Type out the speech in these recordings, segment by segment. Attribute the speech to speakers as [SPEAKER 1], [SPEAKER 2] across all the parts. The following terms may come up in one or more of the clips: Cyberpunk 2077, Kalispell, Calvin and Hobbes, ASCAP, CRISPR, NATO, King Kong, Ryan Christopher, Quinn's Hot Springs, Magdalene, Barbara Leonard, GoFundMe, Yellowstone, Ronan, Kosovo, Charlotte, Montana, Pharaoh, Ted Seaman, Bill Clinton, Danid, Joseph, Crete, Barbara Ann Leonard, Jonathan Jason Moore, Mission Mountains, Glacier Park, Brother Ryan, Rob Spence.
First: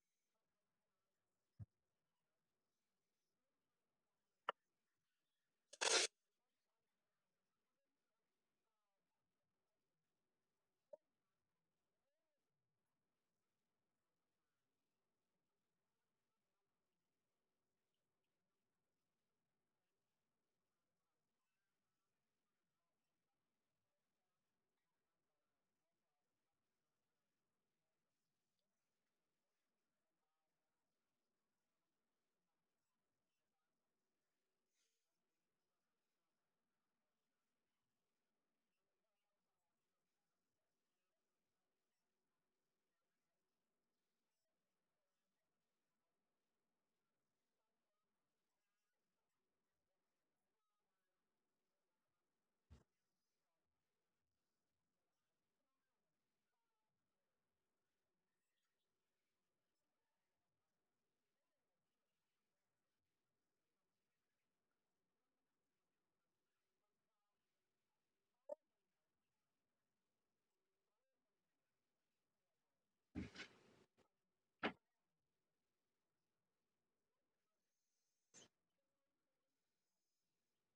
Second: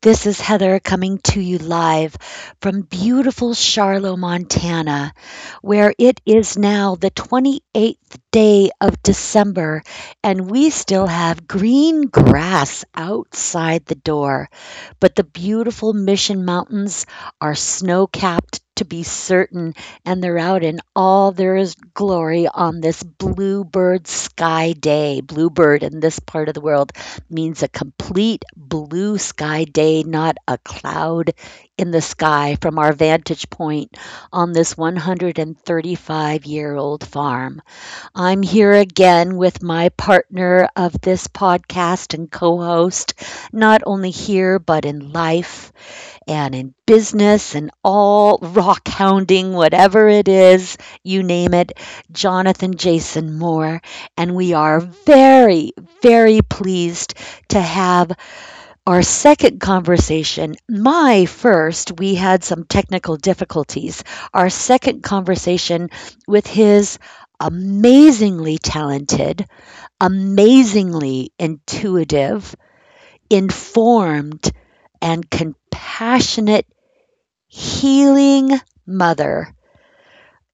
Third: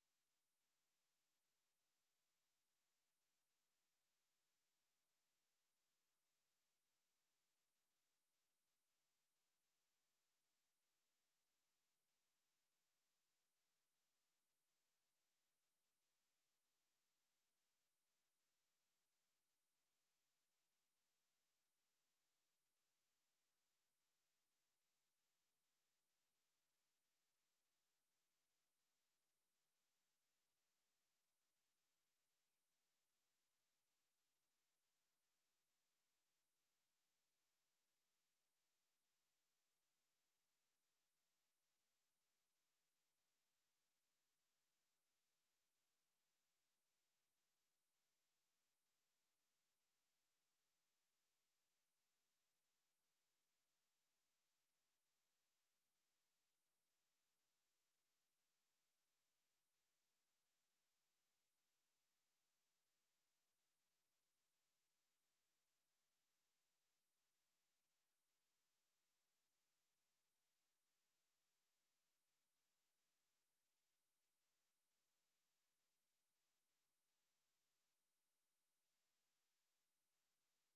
[SPEAKER 1] This is Heather coming to you live from beautiful Charlotte, Montana, where it is now the 28th day of December, and we still have green grass outside the door. But the beautiful Mission Mountains are snow capped to be certain, and they're out in all their glory on this bluebird sky day. Bluebird in this part of the world means a complete blue sky day, not a cloud in the sky from our vantage point on this 135-year-old farm. I'm here again with my partner of this podcast and co host, not only here, but in life, and in business and all rock hounding, whatever it is, you name it, Jonathan Jason Moore. And we are very, very pleased to have our second conversation. My first, we had some technical difficulties. Our second conversation with his amazingly talented, amazingly intuitive, informed, and compassionate healing mother.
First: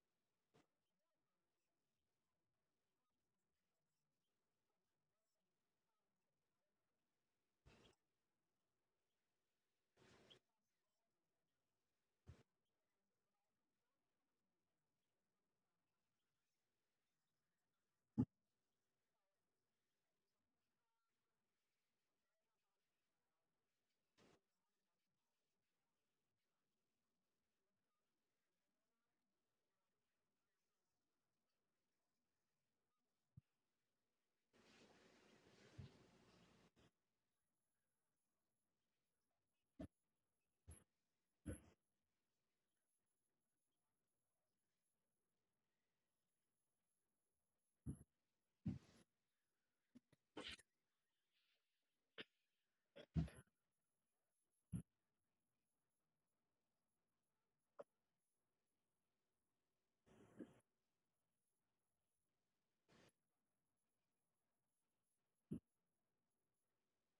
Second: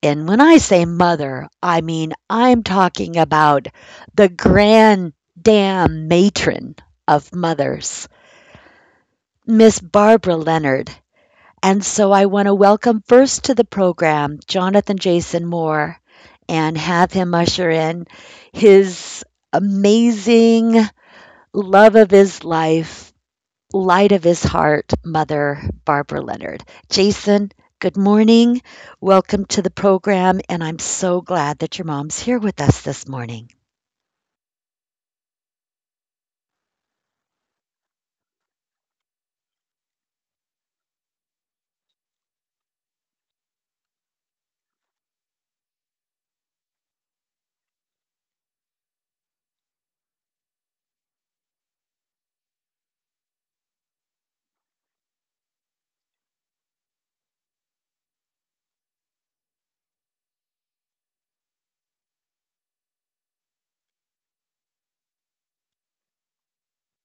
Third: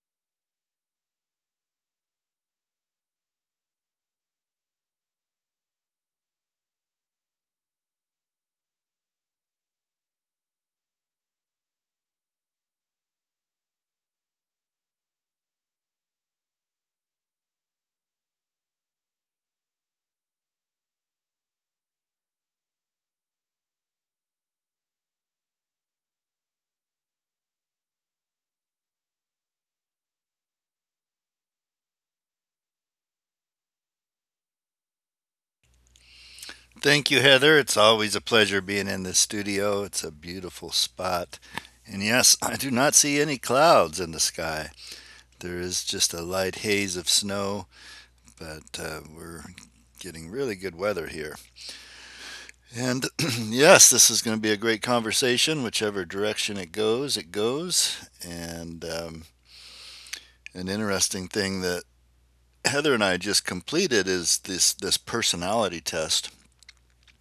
[SPEAKER 1] And when I say mother, I mean I'm talking about the grand damn matron of mothers, Miss Barbara Leonard. And so I want to welcome first to the program Jonathan Jason Moore and have him usher in his amazing love of his life, light of his heart, mother, Barbara Leonard. Jason, good morning. Welcome to the program, and I'm so glad that your mom's here with us this morning.
[SPEAKER 2] Thank you, Heather. It's always a pleasure being in the studio. It's a beautiful spot. And yes, I do not see any clouds in the sky. There is just a light haze of snow, but we're getting really good weather here. And yes, this is going to be a great conversation. Whichever direction it goes, it goes. And An interesting thing that Heather and I just completed is this personality test.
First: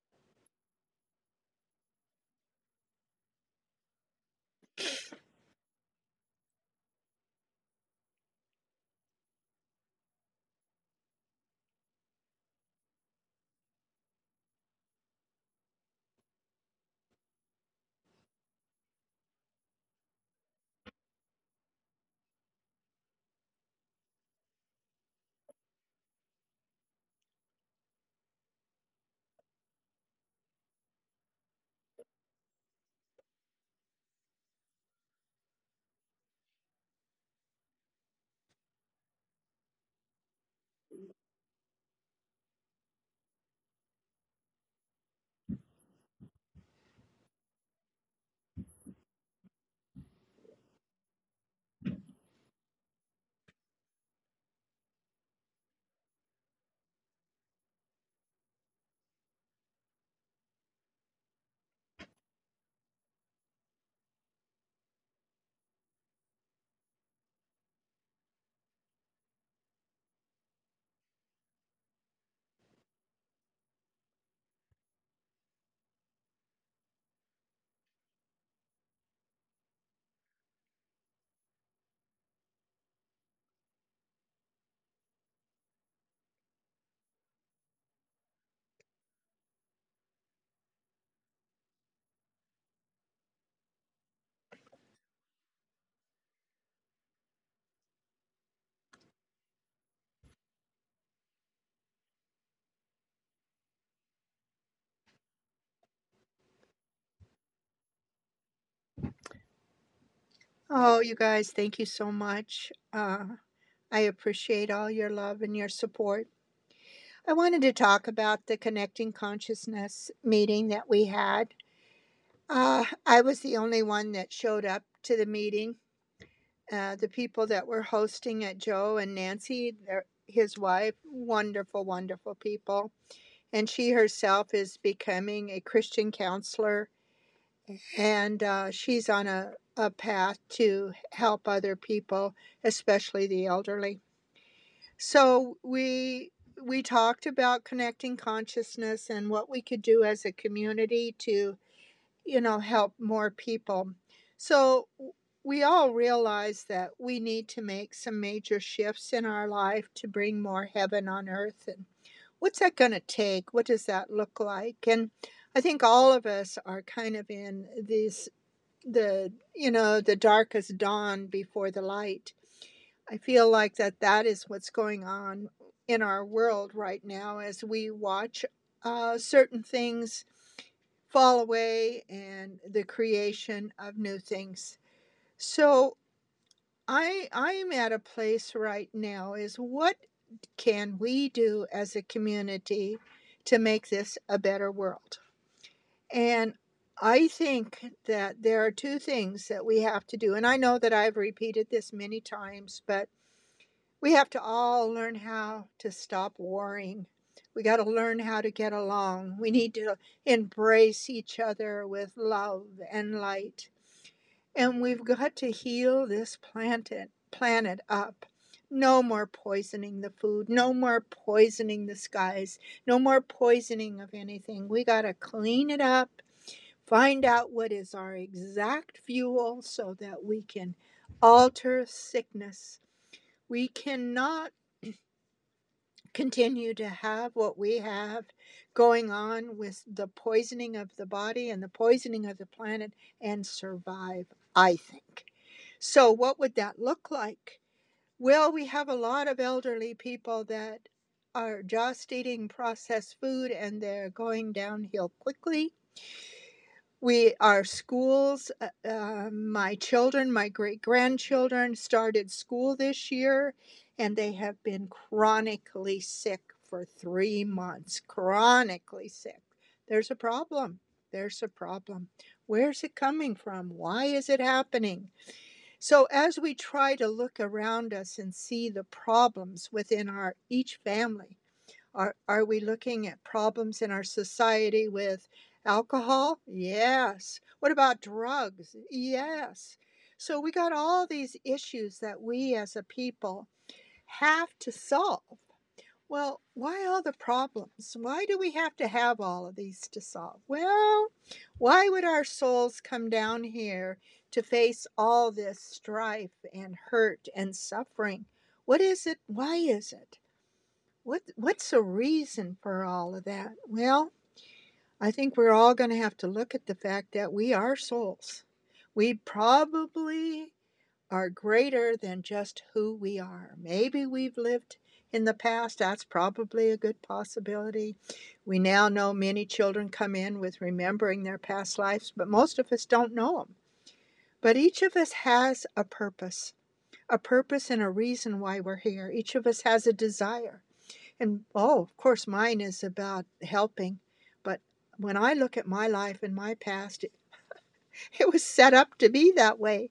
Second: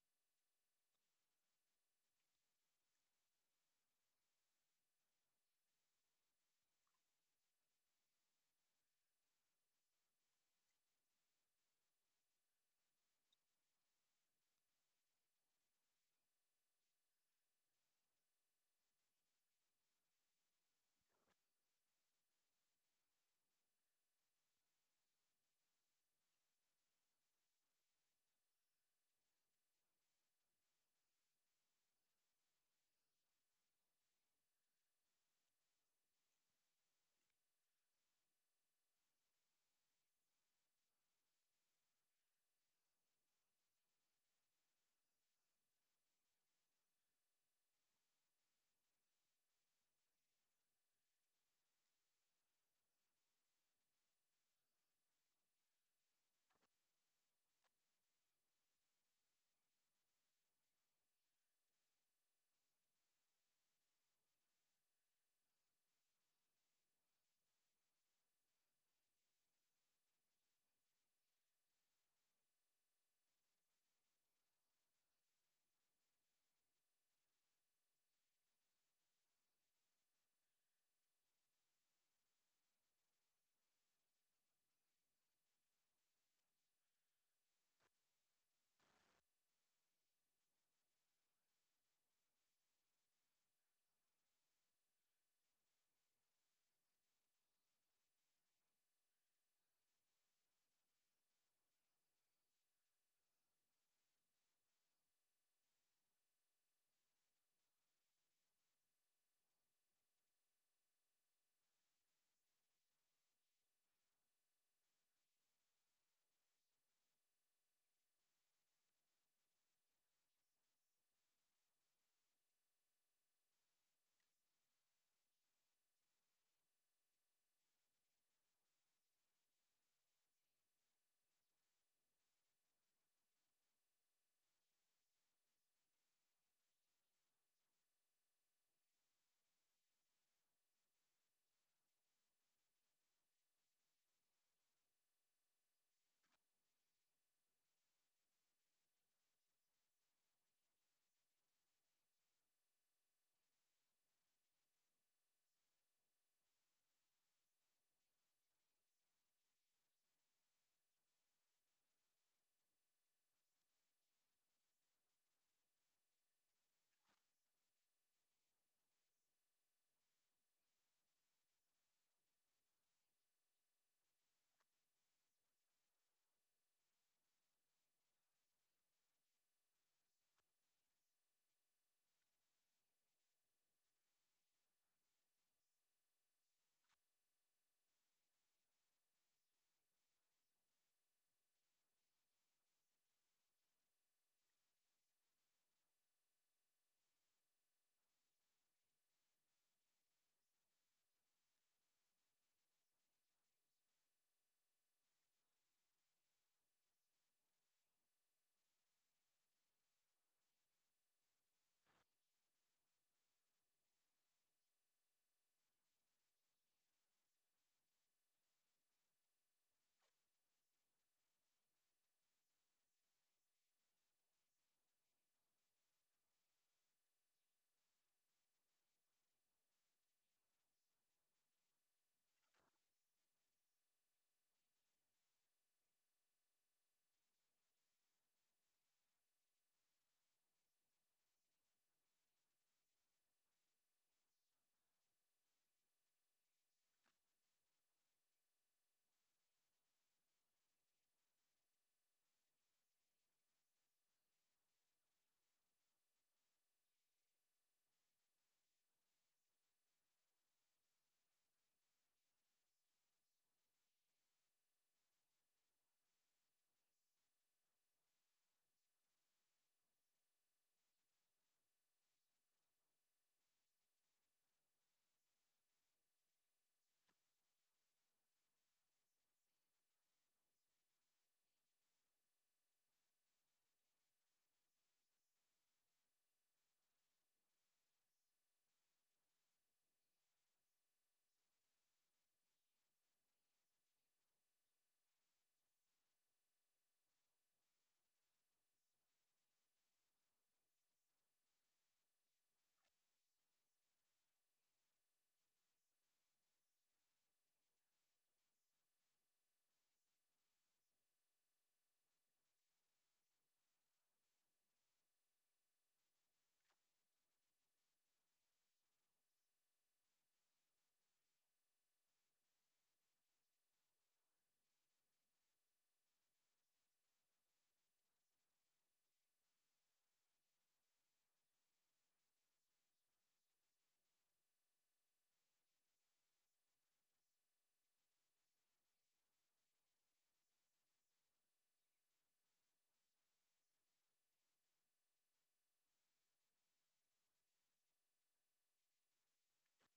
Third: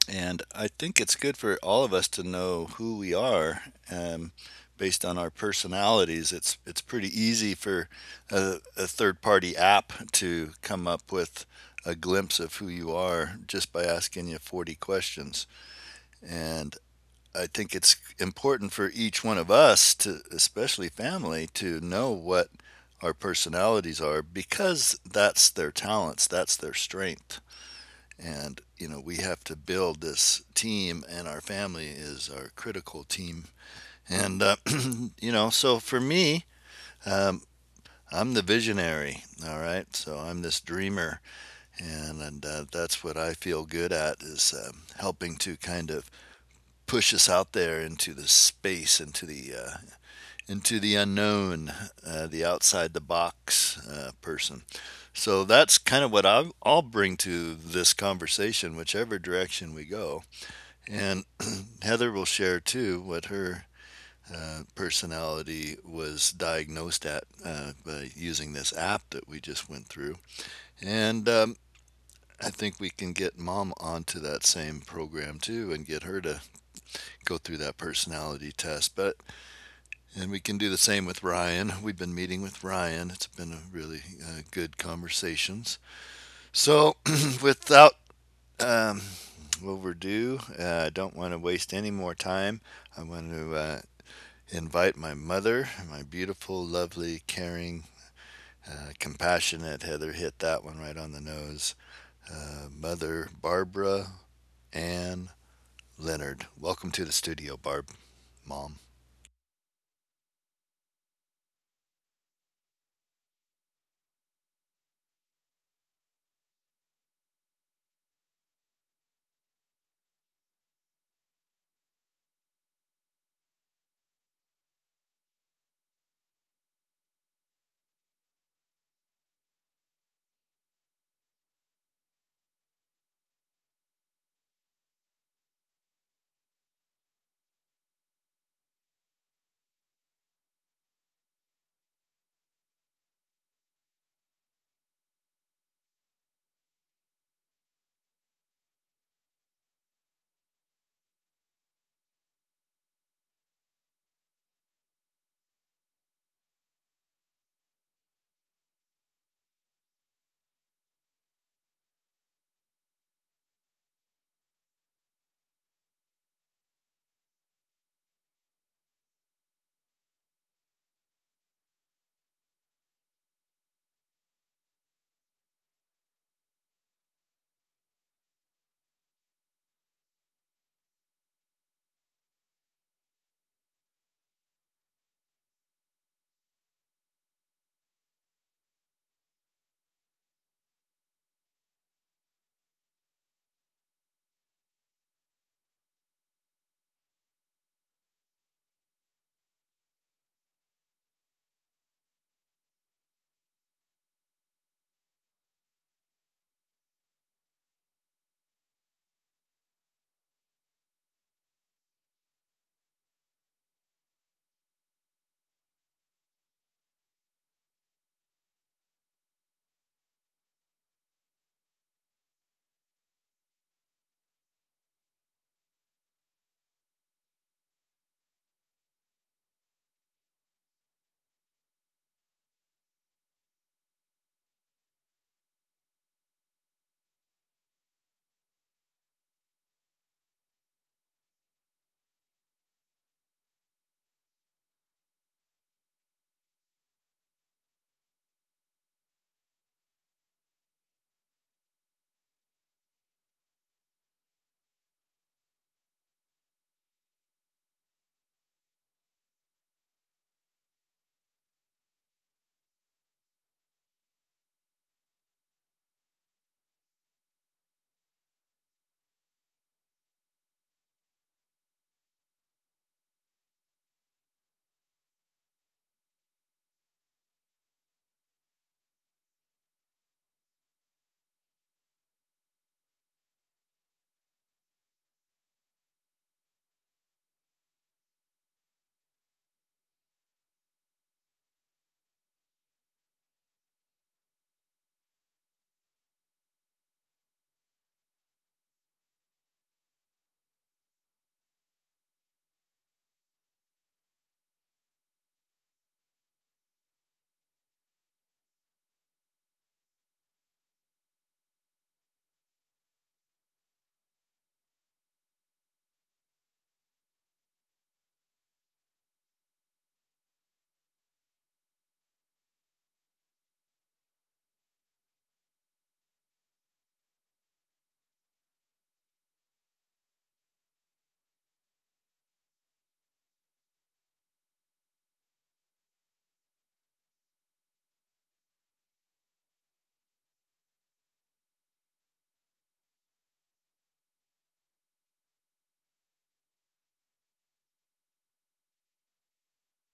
[SPEAKER 2] And I think it's good for all of us to know who we are, um, based on our personalities. It's pretty easy for a third party app to come up with a glimpse of who you are just by asking you 40 questions. And I think it's important for each one of us, to especially family, to know what our personalities are, because that's their talents, that's their strength. And, you know, we have to build this team, and our family is our critical team. And, uh, so for me, um, I'm the visionary, all right? So I'm this dreamer, and, and that's what I feel good at is, helping to kind of push us out there into the space, into the into the unknown, the outside the box person. So that's kind of what I'll bring to this conversation, whichever direction we go. And Heather will share too what her personality was diagnosed at, by using this app that we just went through. And I think we can get mom onto that same program too and get her to go through that personality test. But and we can do the same with Ryan. We've been meeting with Ryan. It's been a really, good conversations. So without, um, overdue, I don't want to waste any more time. I want to invite my mother, my beautiful, lovely, caring, compassionate, Heather hit that one right on the nose. Mother Barbara Ann Leonard. Welcome to the studio, Barb, mom.
[SPEAKER 3] Oh, you guys, thank you so much. I appreciate all your love and your support. I wanted to talk about the Connecting Consciousness meeting that we had. I was the only one that showed up to the meeting. The people that were hosting it, Joe and Nancy, their, his wife, wonderful, wonderful people. And she herself is becoming a Christian counselor, and she's on a path to help other people, especially the elderly. So we talked about connecting consciousness and what we could do as a community to, you know, help more people. So we all realize that we need to make some major shifts in our life to bring more heaven on earth, and what's that going to take? What does that look like? And I think all of us are kind of in these, the, you know, the darkest dawn before the light. I feel like that is what's going on in our world right now, as we watch certain things fall away and the creation of new things. So I am at a place right now. Is what can we do as a community to make this a better world? And I think that there are two things that we have to do. And I know that I've repeated this many times, but we have to all learn how to stop warring. We got to learn how to get along. We need to embrace each other with love and light. And we've got to heal this planet, planet up. No more poisoning the food, no more poisoning the skies, no more poisoning of anything. We got to clean it up, find out what is our exact fuel so that we can alter sickness. We cannot continue to have what we have going on with the poisoning of the body and the poisoning of the planet and survive, I think. So, what would that look like? Well, we have a lot of elderly people that are just eating processed food and they're going downhill quickly. We, our schools, my children, my great grandchildren started school this year, and they have been chronically sick for 3 months, chronically sick. There's a problem. There's a problem. Where's it coming from? Why is it happening? So as we try to look around us and see the problems within our each family, are we looking at problems in our society with alcohol? Yes. What about drugs? Yes. So we got all these issues that we as a people have to solve. Well, why all the problems? Why do we have to have all of these to solve? Well, why would our souls come down here to face all this strife and hurt and suffering? What is it? Why is it? What's the reason for all of that? Well, I think we're all going to have to look at the fact that we are souls. We probably are greater than just who we are. Maybe we've lived in the past, that's probably a good possibility. We now know many children come in with remembering their past lives, but most of us don't know them. But each of us has a purpose and a reason why we're here. Each of us has a desire. And oh, of course, mine is about helping. But when I look at my life and my past, it, it was set up to be that way,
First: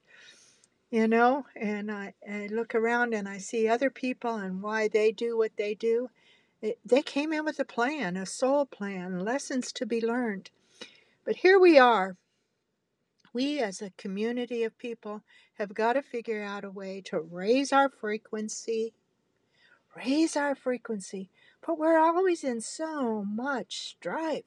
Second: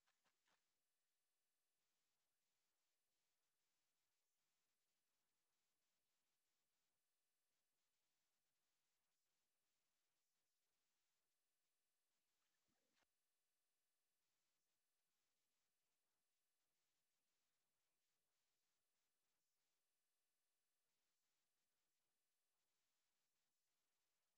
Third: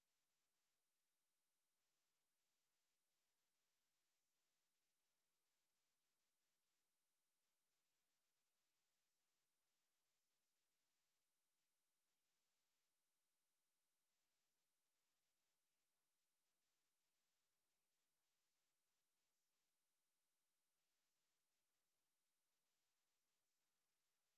[SPEAKER 3] you know. And I look around and I see other people and why they do what they do. It, they came in with a plan, a soul plan, lessons to be learned. But here we are. We, as a community of people, have got to figure out a way to raise our frequency, raise our frequency. But we're always in so much strife.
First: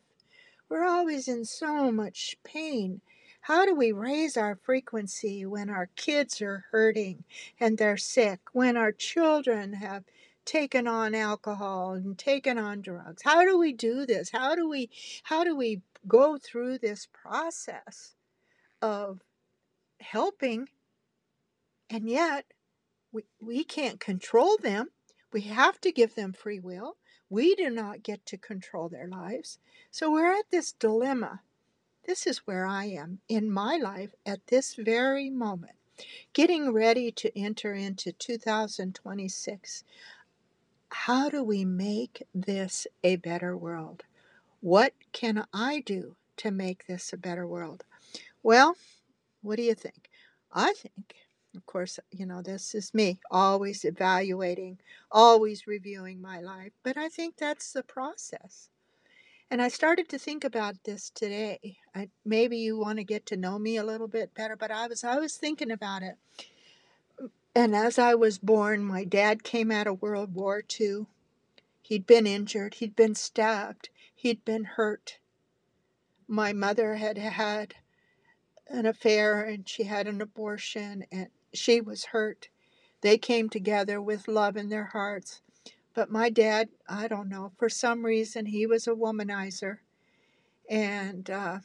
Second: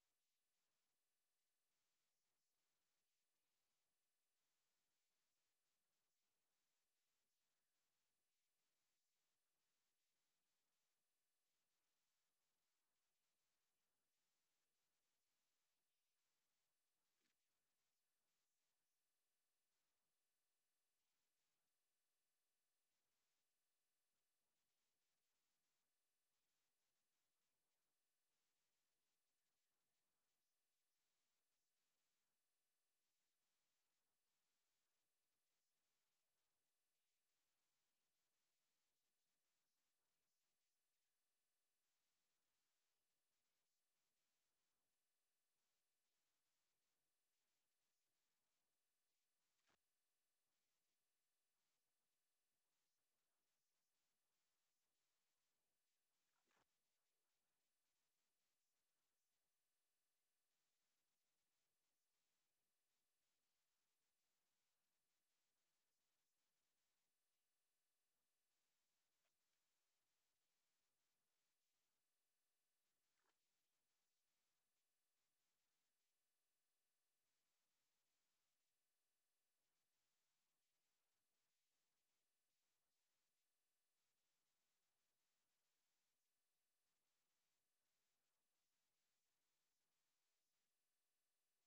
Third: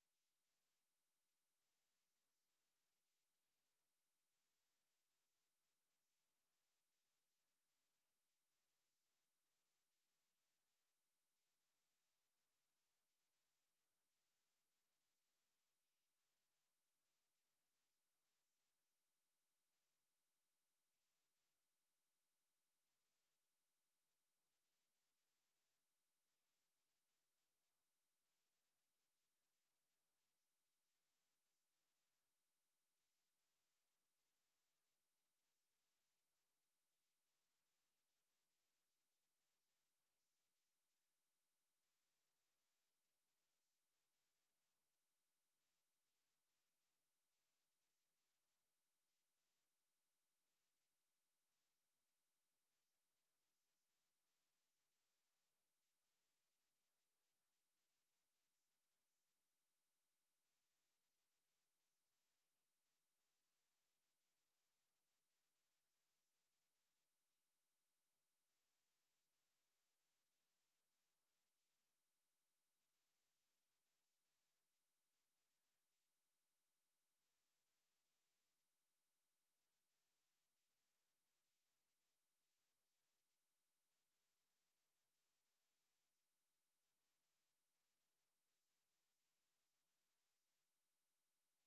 [SPEAKER 3] We're always in so much pain. How do we raise our frequency when our kids are hurting and they're sick, when our children have taken on alcohol and taken on drugs? How do we do this? How do we go through this process of helping, and yet we can't control them. We have to give them free will. We do not get to control their lives. So we're at this dilemma. This is where I am in my life at this very moment, getting ready to enter into 2026. How do we make this a better world? What can I do to make this a better world? Well, what do you think? I think, of course, you know, this is me always evaluating, always reviewing my life, but I think that's the process. And I started to think about this today. I, maybe you want to get to know me a little bit better, but I was thinking about it. And as I was born, my dad came out of World War II. He'd been injured. He'd been stabbed. He'd been hurt. My mother had had an affair and she had an abortion and she was hurt. They came together with love in their hearts. But my dad, I don't know, for some reason, he was a womanizer, and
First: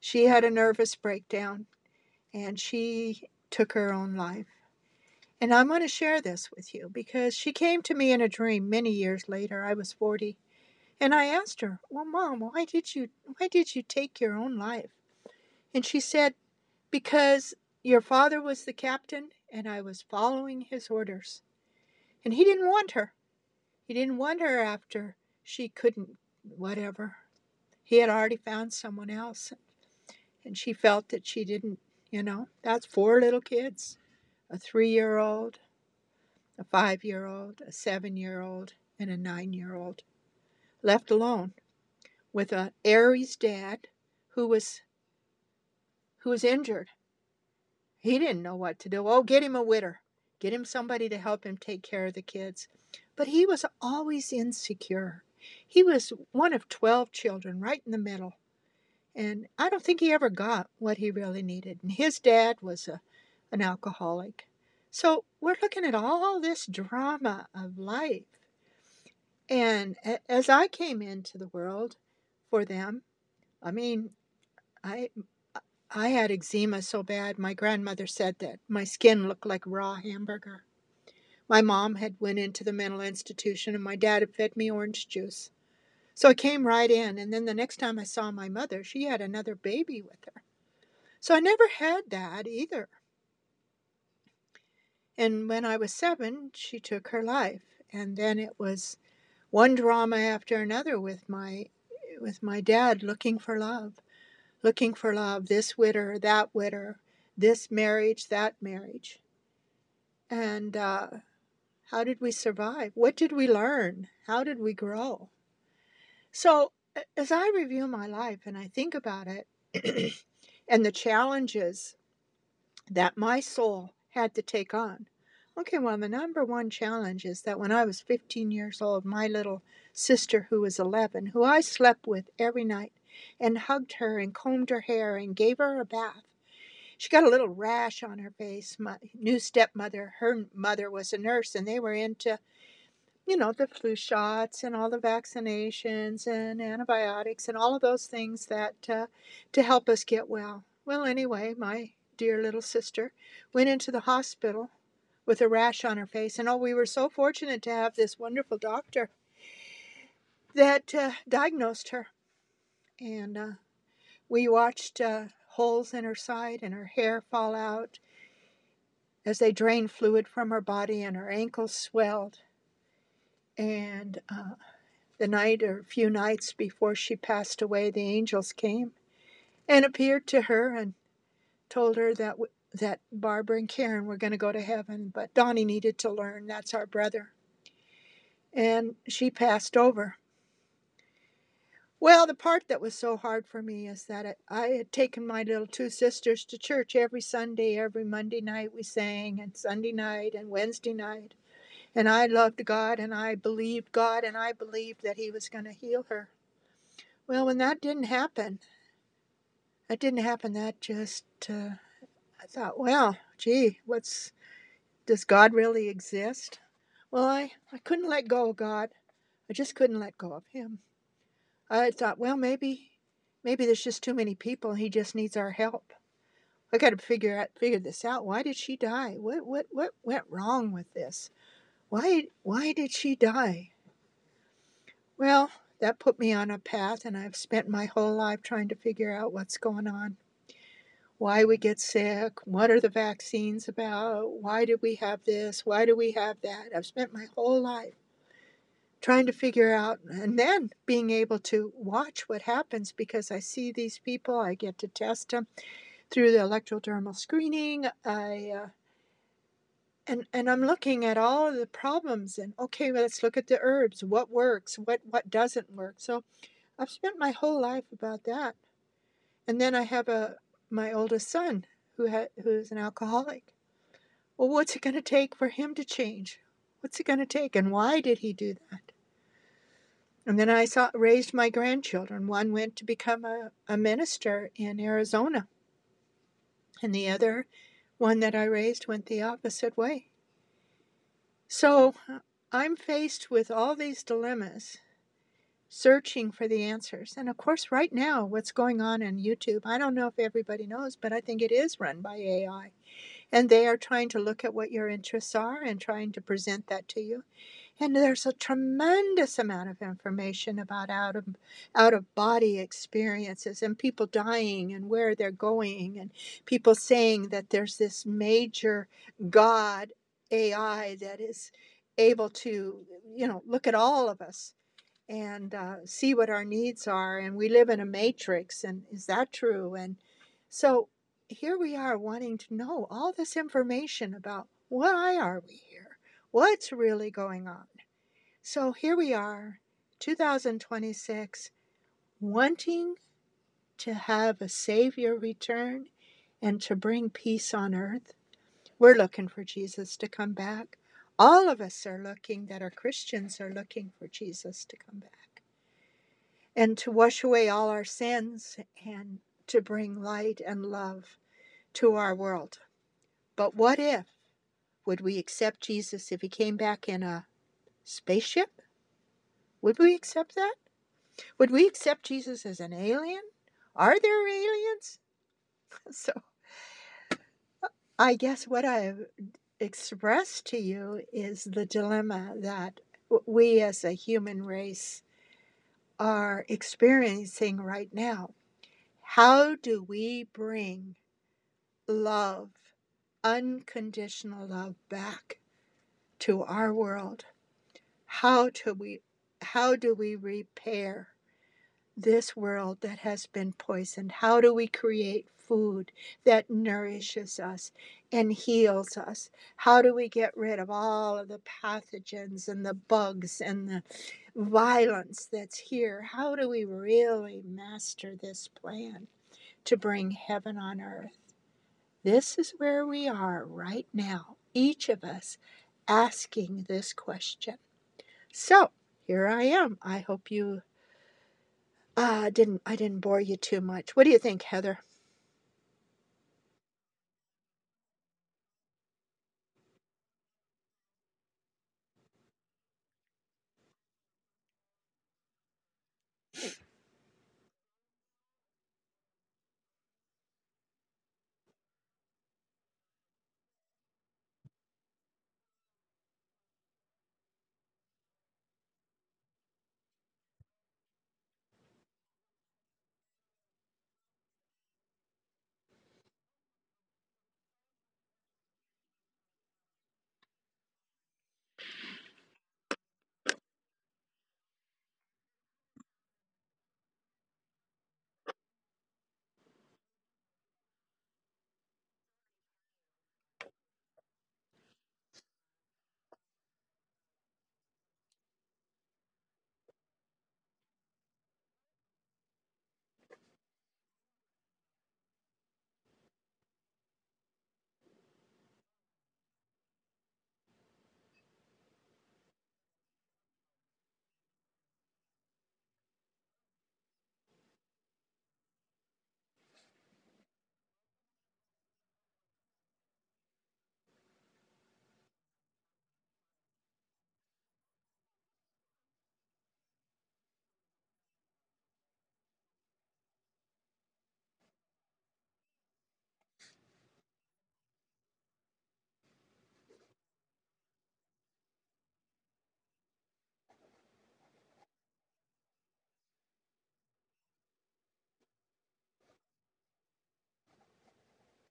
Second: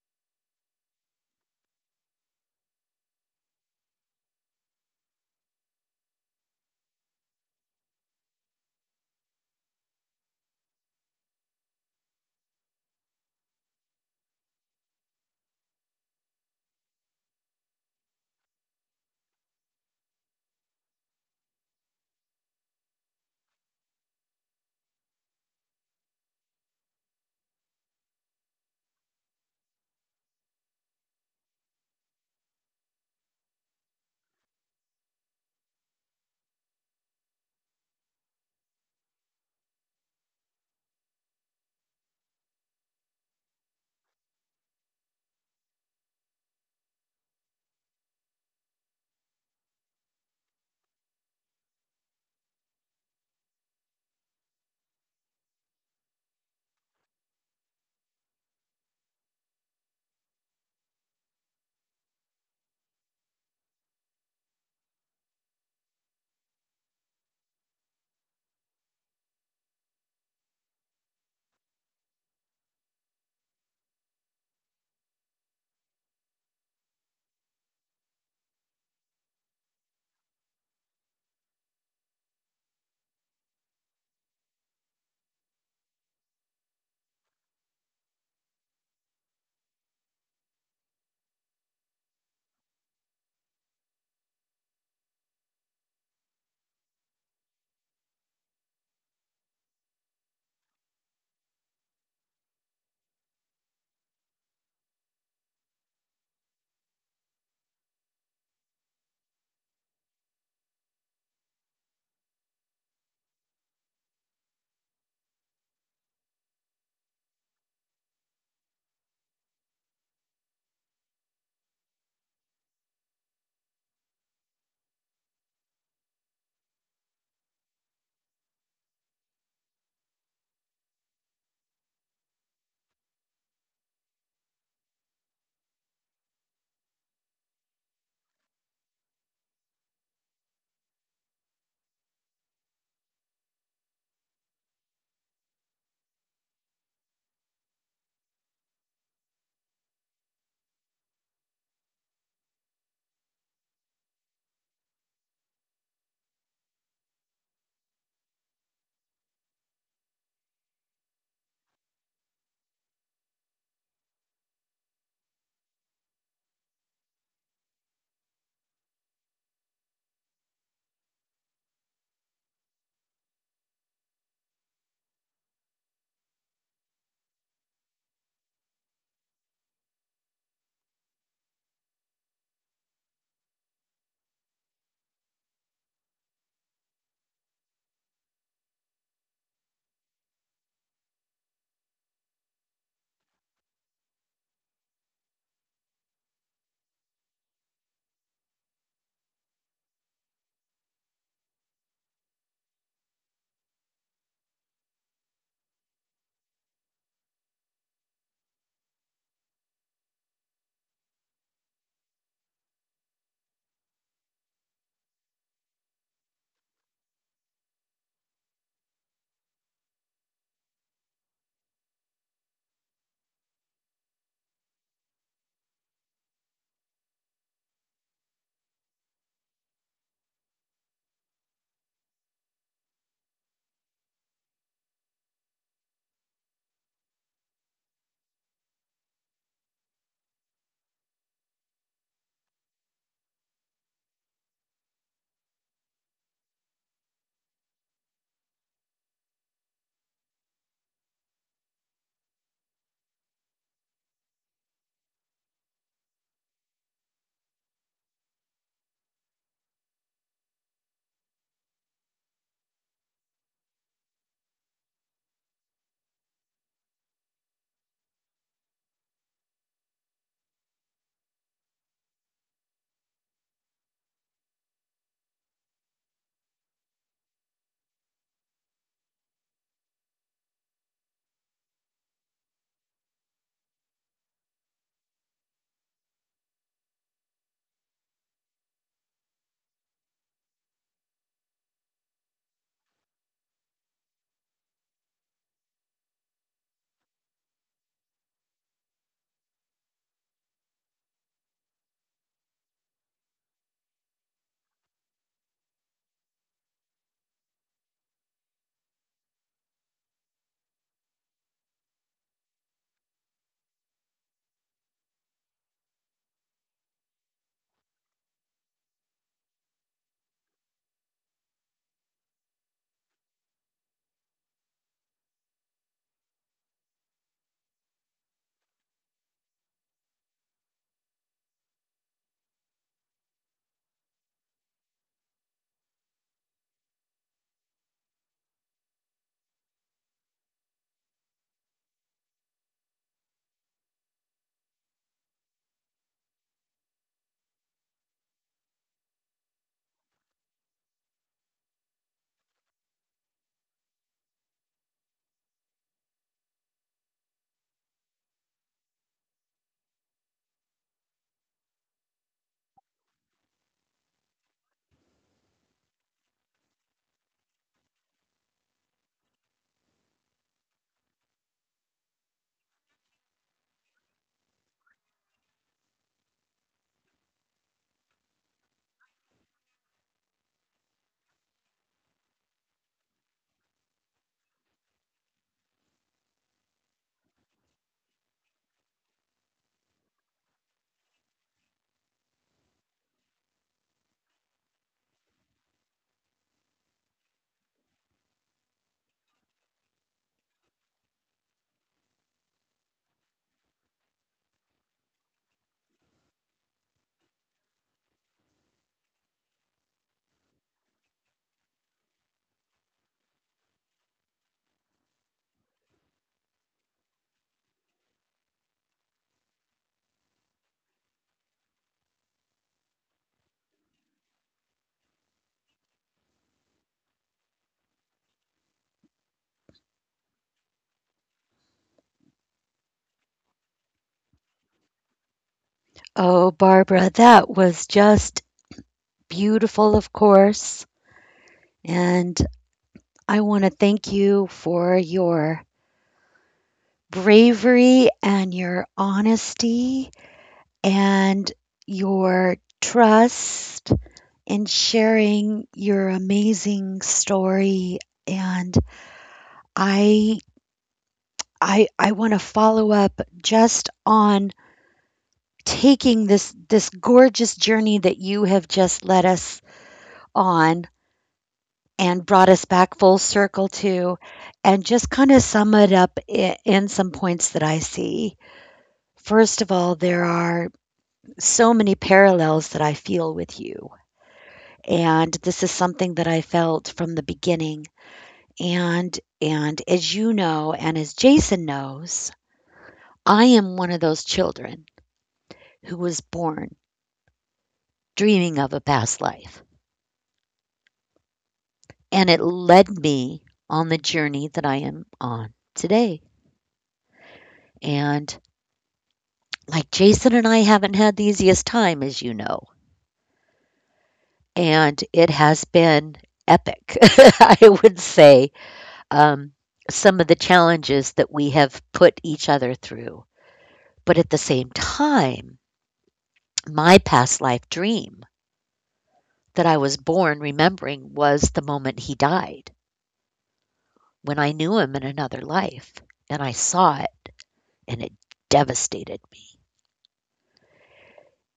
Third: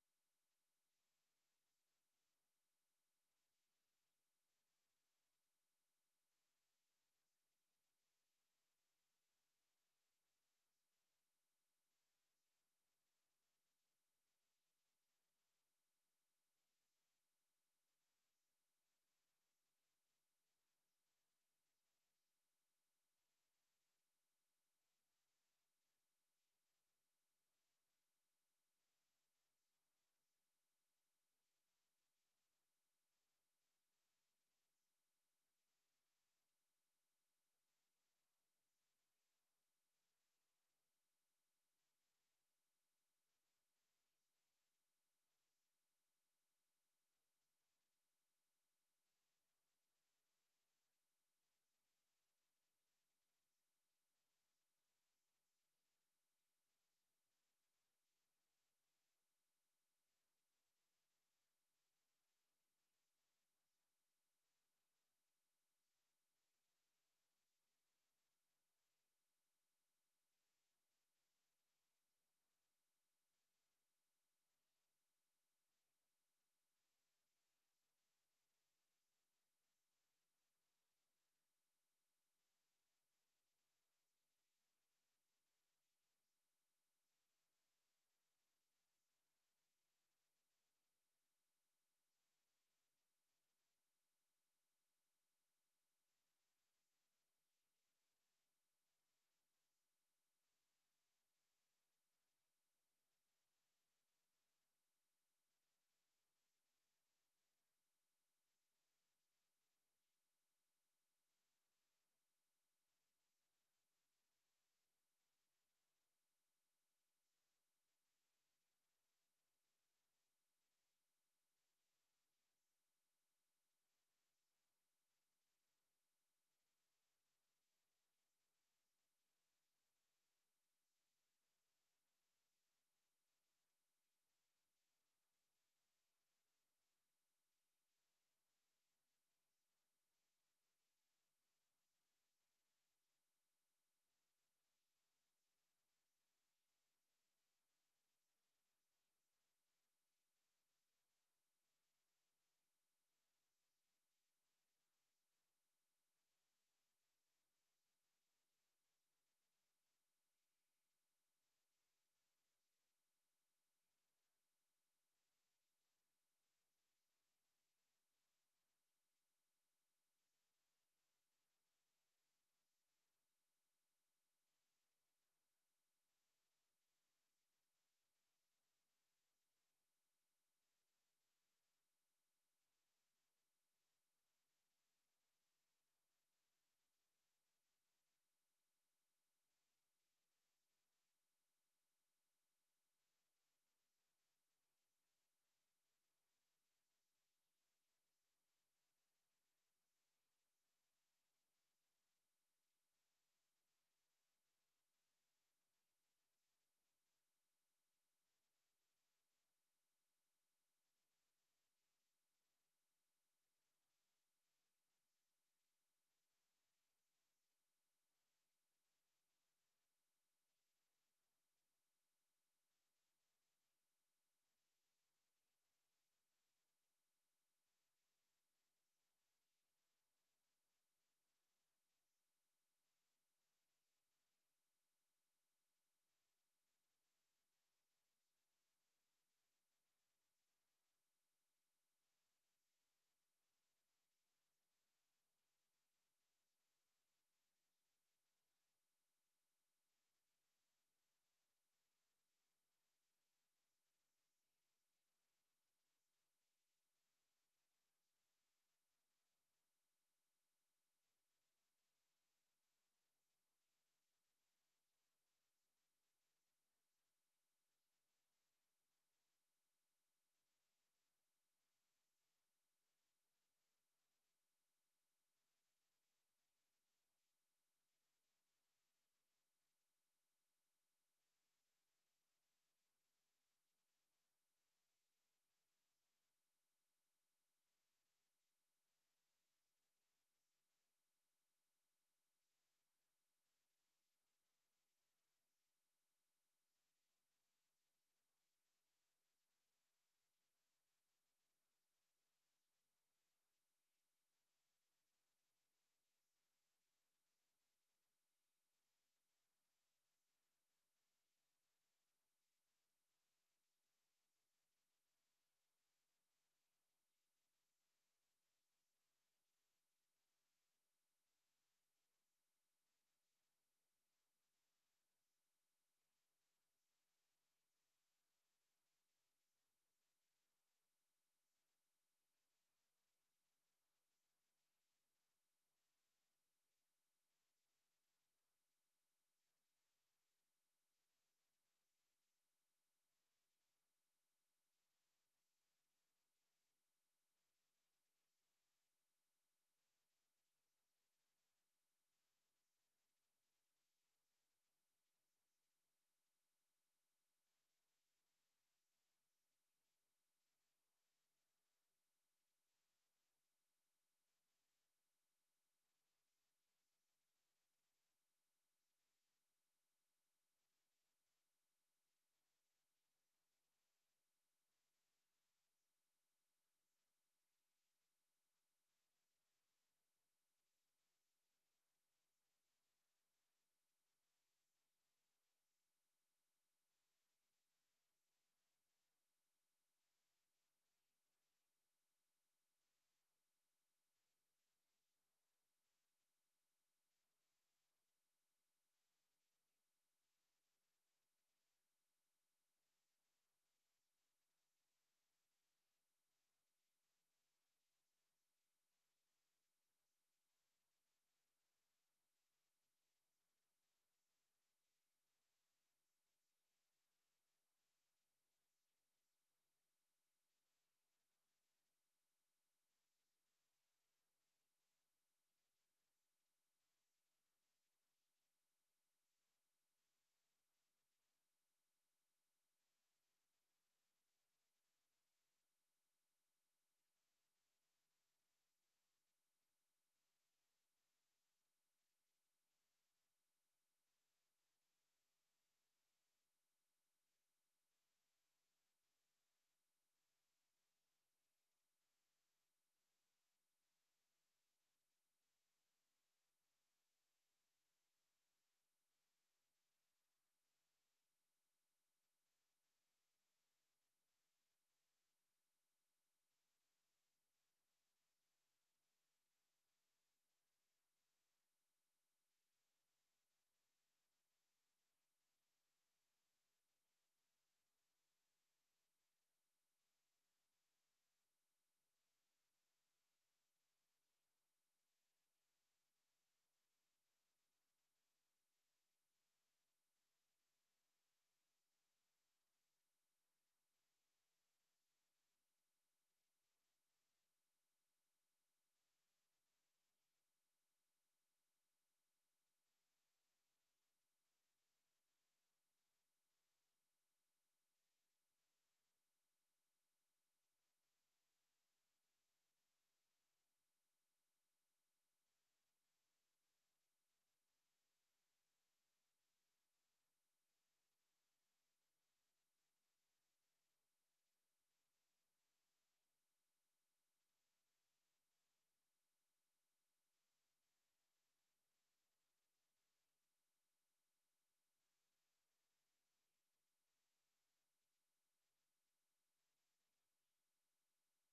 [SPEAKER 3] she had a nervous breakdown and she took her own life. And I'm going to share this with you because she came to me in a dream many years later. I was 40, and I asked her, "Well, mom, why did you take your own life?" And she said, "Because your father was the captain and I was following his orders. And he didn't want her. He didn't want her after she couldn't whatever. He had already found someone else, and she felt that she didn't, you know, that's four little kids, a 3 year old, a 5 year old, a 7 year old, and a 9 year old, left alone with an Aries dad who was who was injured. He didn't know what to do. Oh, get him a widder, get him somebody to help him take care of the kids. But he was always insecure. He was one of 12 children, right in the middle. And I don't think he ever got what he really needed. And his dad was an alcoholic. So we're looking at all this drama of life. And as I came into the world for them, I mean, I I had eczema so bad my grandmother said that my skin looked like raw hamburger. My mom had went into the mental institution and my dad had fed me orange juice. So I came right in, and then the next time I saw my mother, she had another baby with her. So I never had that either. And when I was 7, she took her life. And then it was one drama after another with my dad looking for love, this widder, that widder, this marriage, that marriage. And How did we survive? What did we learn? How did we grow? So as I review my life and I think about it and the challenges that my soul had to take on. Okay, well, the number one challenge is that when I was 15 years old, my little sister, who was 11, who I slept with every night and hugged her and combed her hair and gave her a bath, she got a little rash on her face. My new stepmother, her mother was a nurse, and they were into, you know, the flu shots and all the vaccinations and antibiotics and all of those things that to help us get well. Well, anyway, my dear little sister went into the hospital with a rash on her face, and oh, we were so fortunate to have this wonderful doctor that diagnosed her, and we watched holes in her side and her hair fall out as they drained fluid from her body, and her ankles swelled, and the night or a few nights before she passed away, the angels came and appeared to her and told her that that Barbara and Karen were going to go to heaven, but Donnie needed to learn, that's our brother, and she passed over. Well, the part that was so hard for me is that it, I had taken my little two sisters to church every Sunday, every Monday night we sang, and Sunday night and Wednesday night. And I loved God and I believed God and I believed that He was going to heal her. Well, when that didn't happen, that didn't happen. That just, uh, I thought, well, gee, what's, does God really exist? Well, I couldn't let go of God. I just couldn't let go of Him. I thought, well, maybe, maybe there's just too many people, and He just needs our help. I got to figure out, figure this out. Why did she die? What went wrong with this? Why did she die? Well, that put me on a path, and I've spent my whole life trying to figure out what's going on, why we get sick, what are the vaccines about, why did we have this, why do we have that. I've spent my whole life trying to figure out and then being able to watch what happens because I see these people, I get to test them through the electrodermal screening. I and I'm looking at all of the problems and, okay, well, let's look at the herbs, what works, what doesn't work. So I've spent my whole life about that. And then I have a my oldest son who's an alcoholic. Well, what's it going to take for him to change? What's it going to take? And why did he do that? And then I raised my grandchildren. One went to become a minister in Arizona, and the other one that I raised went the opposite way. So I'm faced with all these dilemmas, searching for the answers. And of course, right now, what's going on YouTube, I don't know if everybody knows, but I think it is run by AI. And they are trying to look at what your interests are and trying to present that to you. And there's a tremendous amount of information about out of body experiences and people dying and where they're going, and people saying that there's this major god AI that is able to look at all of us, and see what our needs are, and we live in a matrix, and is that true? And so here we are, wanting to know all this information about why are we here, what's really going on. So here we are, 2026, wanting to have a Savior return and to bring peace on earth. We're looking for Jesus to come back. All of us are looking, that are Christians, are looking for Jesus to come back and to wash away all our sins and to bring light and love to our world. But what if? Would we accept Jesus if he came back in a spaceship? Would we accept that? Would we accept Jesus as an alien? Are there aliens? So I guess what I've expressed to you is the dilemma that we as a human race are experiencing right now. How do we bring love, unconditional love, back to our world? How do we, how do we repair this world that has been poisoned? How do we create food that nourishes us and heals us? How do we get rid of all of the pathogens and the bugs and the violence that's here? How do we really master this plan to bring heaven on earth? This is where we are right now, each of us asking this question. So, here I am. I hope you. I didn't bore you too much. What do you think, Heather?
[SPEAKER 1] Oh, Barbara, that was just beautiful, of course. And I want to thank you for your bravery and your honesty and your trust in sharing your amazing story. And I I want to follow up just on taking this gorgeous journey that you have just led us on and brought us back full circle to, and just kind of sum it up in some points that I see. First of all, there are so many parallels that I feel with you. And this is something that I felt from the beginning. And as you know, and as Jason knows, I am one of those children who was born dreaming of a past life. And it led me on the journey that I am on today. And like Jason and I haven't had the easiest time, as you know, and it has been epic, I would say, um, some of the challenges that we have put each other through. But at the same time, my past life dream that I was born remembering was the moment he died, when I knew him in another life, and I saw it and it devastated me.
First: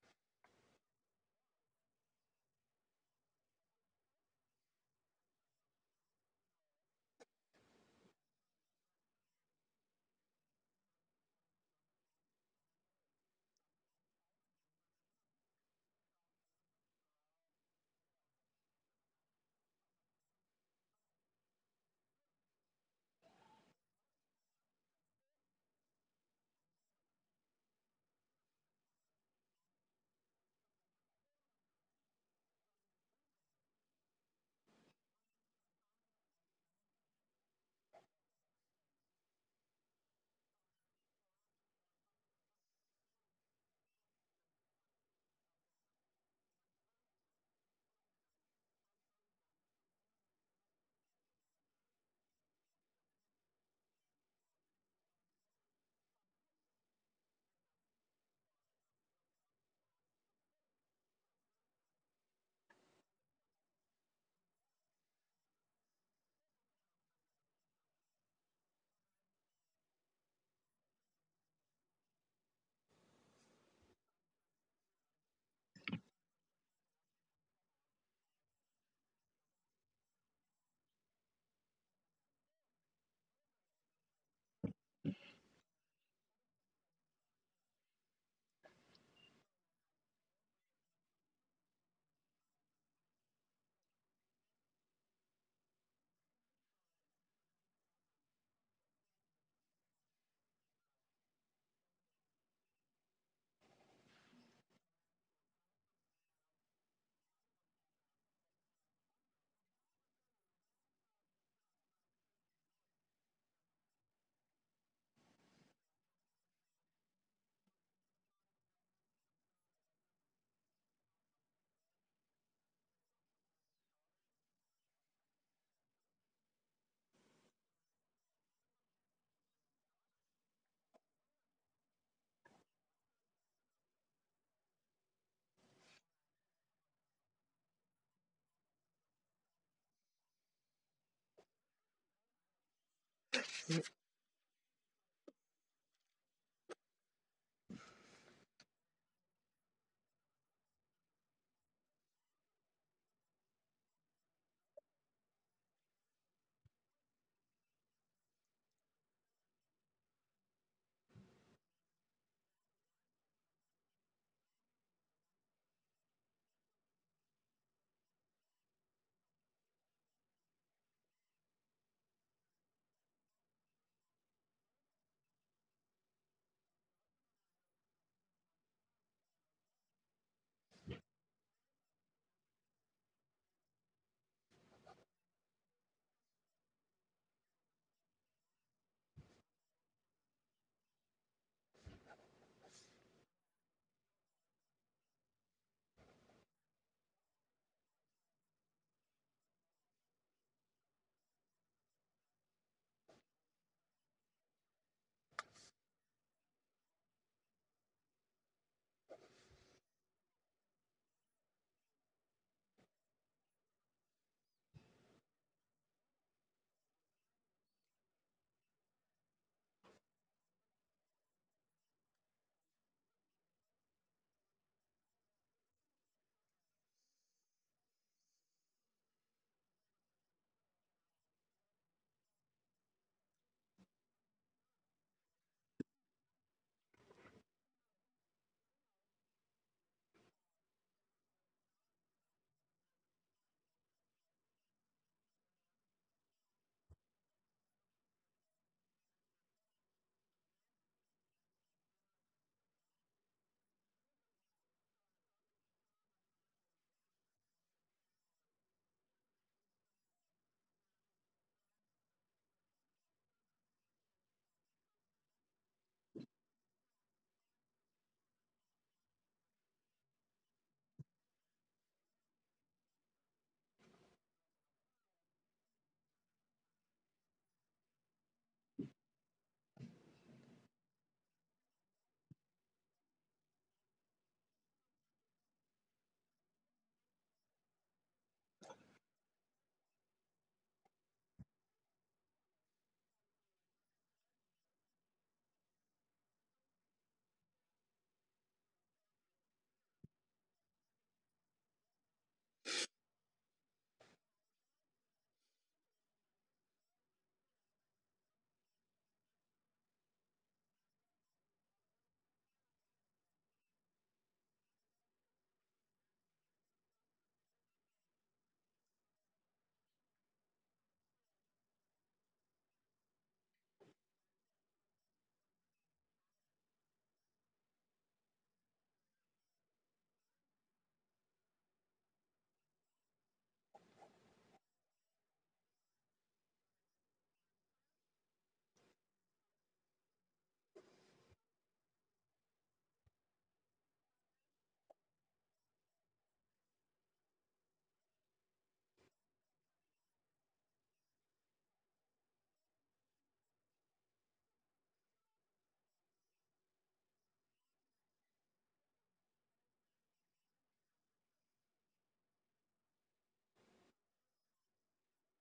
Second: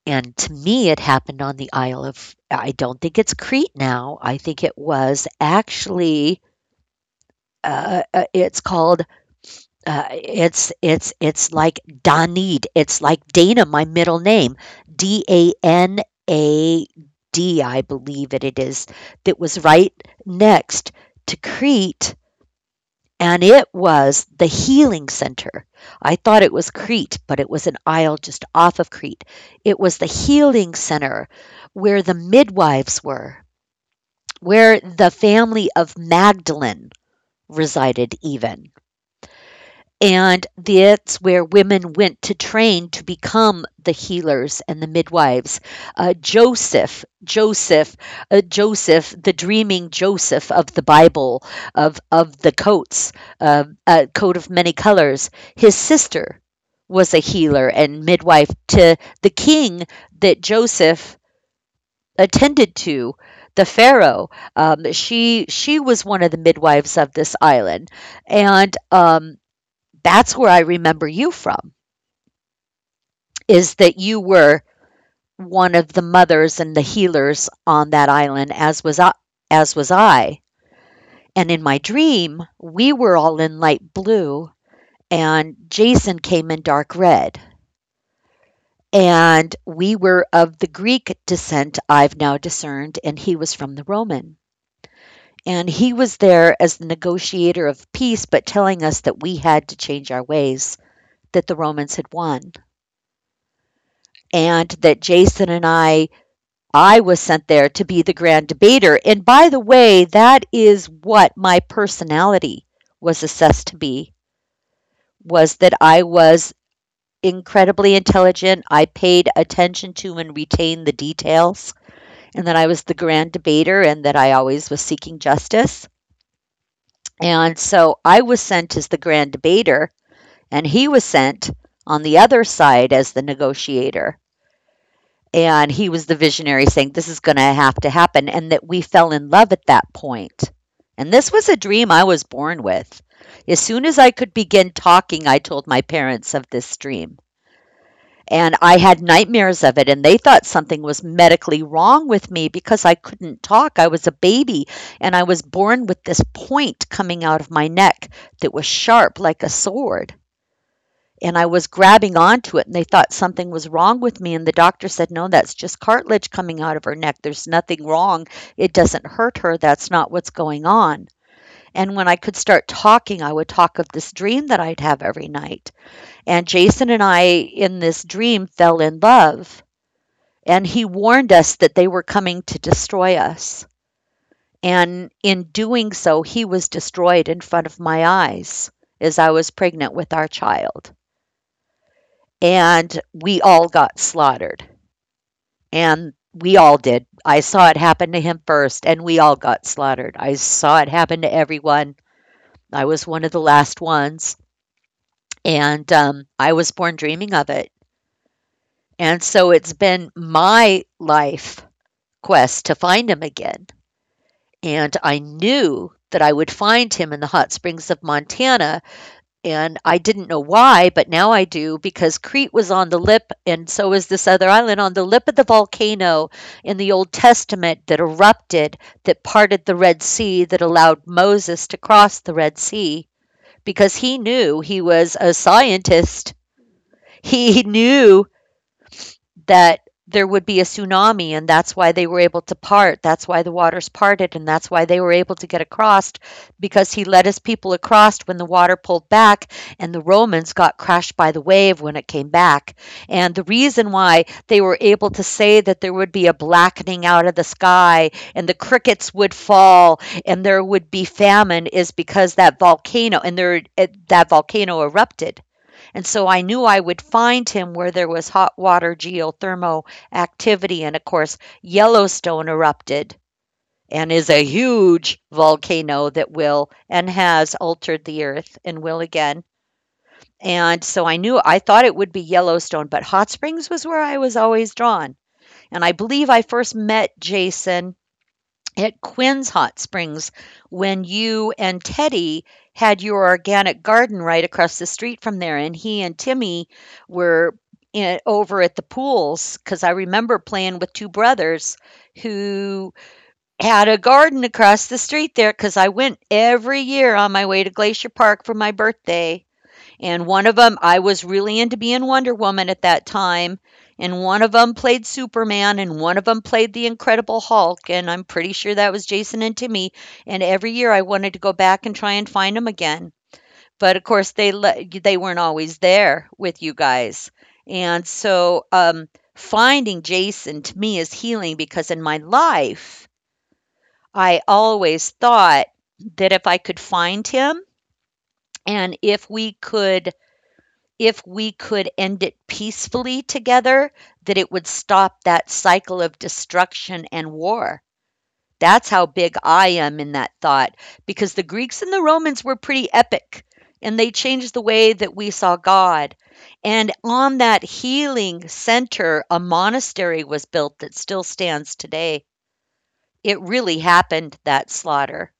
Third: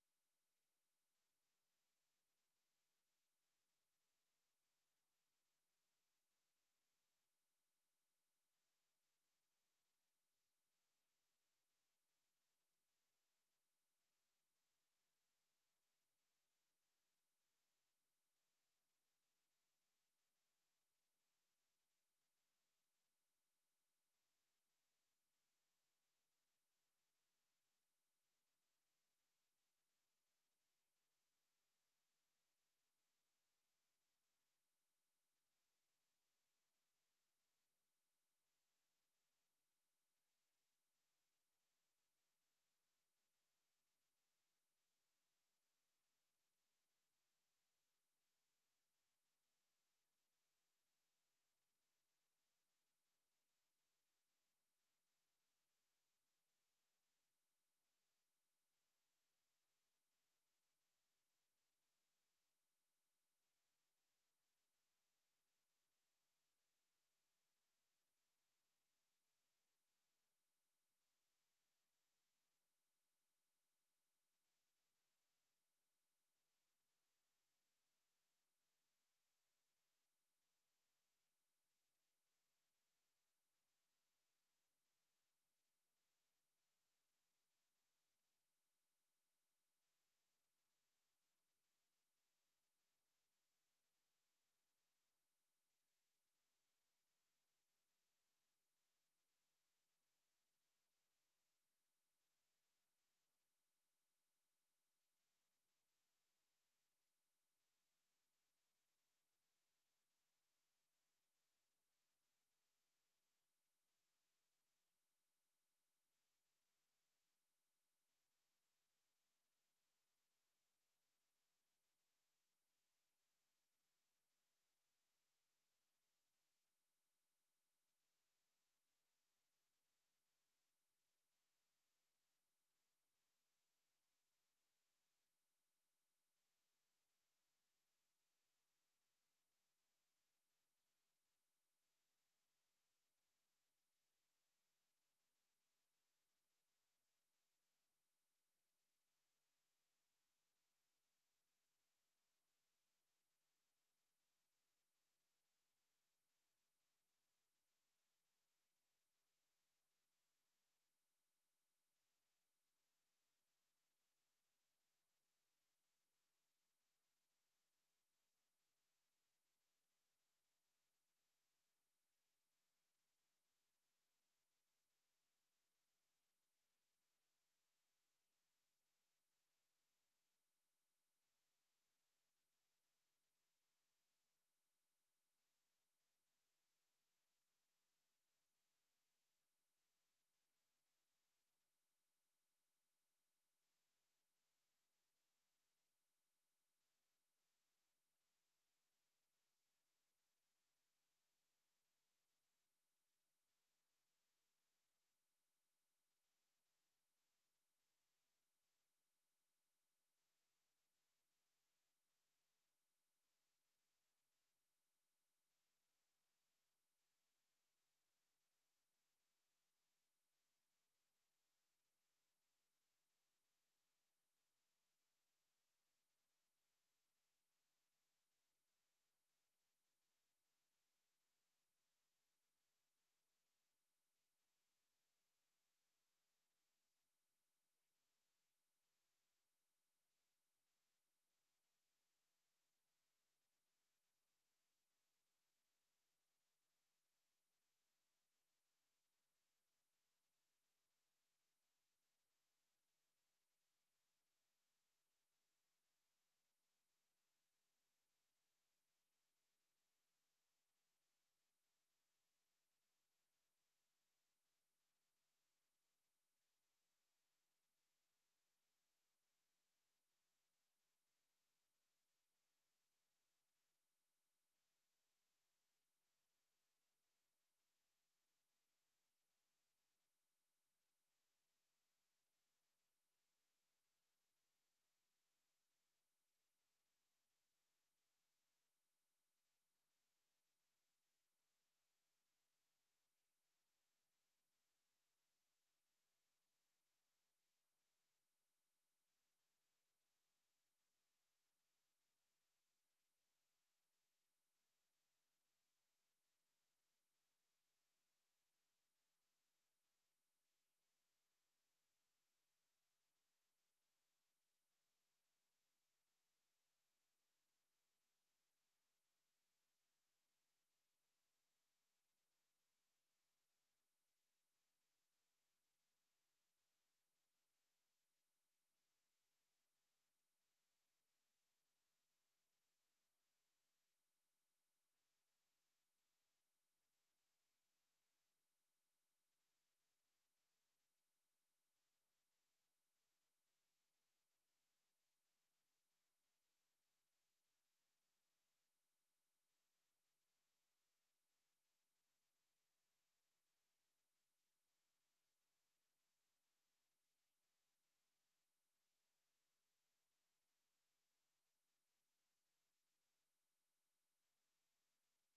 [SPEAKER 1] And to me, it happened on the Isle of, I don't think it's Crete now. I think it was actually. It's called it's like Danid. It's like Dana, my middle name, Danad, I believe it, it is. That was right next to Crete, and it was the healing center. I thought it was Crete, but it was an isle just off of Crete. It was the healing center where the midwives were, where the family of Magdalene resided, even. And that's where women went to train to become the healers and the midwives. Uh, Joseph, Joseph, Joseph, the dreaming Joseph of the Bible, of the coats, coat of many colors, his sister was a healer and midwife to the king that Joseph attended to. The Pharaoh, she was one of the midwives of this island, and that's where I remember you from, is that you were one of the mothers and the healers on that island, as was I. And in my dream, we were all in light blue, and Jason came in dark red. And we were of the Greek descent, I've now discerned, and he was from the Roman. And he was there as the negotiator of peace, but telling us that we had to change our ways, that the Romans had won and that Jason and I was sent there to be the grand debater. And by the way, that is what my personality was assessed to be, was that I was incredibly intelligent. I paid attention to and retained the details, and that I was the grand debater and that I always was seeking justice. And so I was sent as the grand debater, and he was sent on the other side as the negotiator. And he was the visionary saying, "This is going to have to happen." And that we fell in love at that point. And this was a dream I was born with. As soon as I could begin talking, I told my parents of this dream. And I had nightmares of it, and they thought something was medically wrong with me because I couldn't talk. I was a baby, and I was born with this point coming out of my neck that was sharp like a sword, and I was grabbing onto it, and they thought something was wrong with me, and the doctor said no, that's just cartilage coming out of her neck, there's nothing wrong, it doesn't hurt her, that's not what's going on. And when I could start talking, I would talk of this dream that I'd have every night. And Jason and I in this dream fell in love, and he warned us that they were coming to destroy us, and in doing so he was destroyed in front of my eyes as I was pregnant with our child, and we all got slaughtered. And we all did. I saw it happen to him first, and we all got slaughtered. I saw it happen to everyone. I was one of the last ones, and I was born dreaming of it. And so it's been my life quest to find him again. And I knew that I would find him in the hot springs of Montana. And I didn't know why, but now I do, because Crete was on the lip, and so is this other island, on the lip of the volcano in the Old Testament that erupted, that parted the Red Sea, that allowed Moses to cross the Red Sea, because he knew, he was a scientist. He knew that there would be a tsunami, and that's why they were able to part, that's why the waters parted, and that's why they were able to get across, because he led his people across when the water pulled back, and the Romans got crashed by the wave when it came back. And the reason why they were able to say that there would be a blackening out of the sky and the crickets would fall and there would be famine, is because that volcano, and there that volcano erupted. And so I knew I would find him where there was hot water, geothermal activity. And of course, Yellowstone erupted and is a huge volcano that will and has altered the earth, and will again. And so I knew, I thought it would be Yellowstone, but Hot Springs was where I was always drawn. And I believe I first met Jason at Quinn's Hot Springs when you and Teddy had your organic garden right across the street from there, and he and Timmy were in, over at the pools, because I remember playing with two brothers who had a garden across the street there, because I went every year on my way to Glacier Park for my birthday, and one of them, I was really into being Wonder Woman at that time. And one of them played Superman, and one of them played the Incredible Hulk. And I'm pretty sure that was Jason and Timmy. And every year I wanted to go back and try and find them again. But of course, they weren't always there with you guys. And so finding Jason to me is healing, because in my life, I always thought that if I could find him, and if we could, if we could end it peacefully together, that it would stop that cycle of destruction and war. That's how big I am in that thought, because the Greeks and the Romans were pretty epic, and they changed the way that we saw God. And on that healing center, a monastery was built that still stands today. It really happened, that slaughter.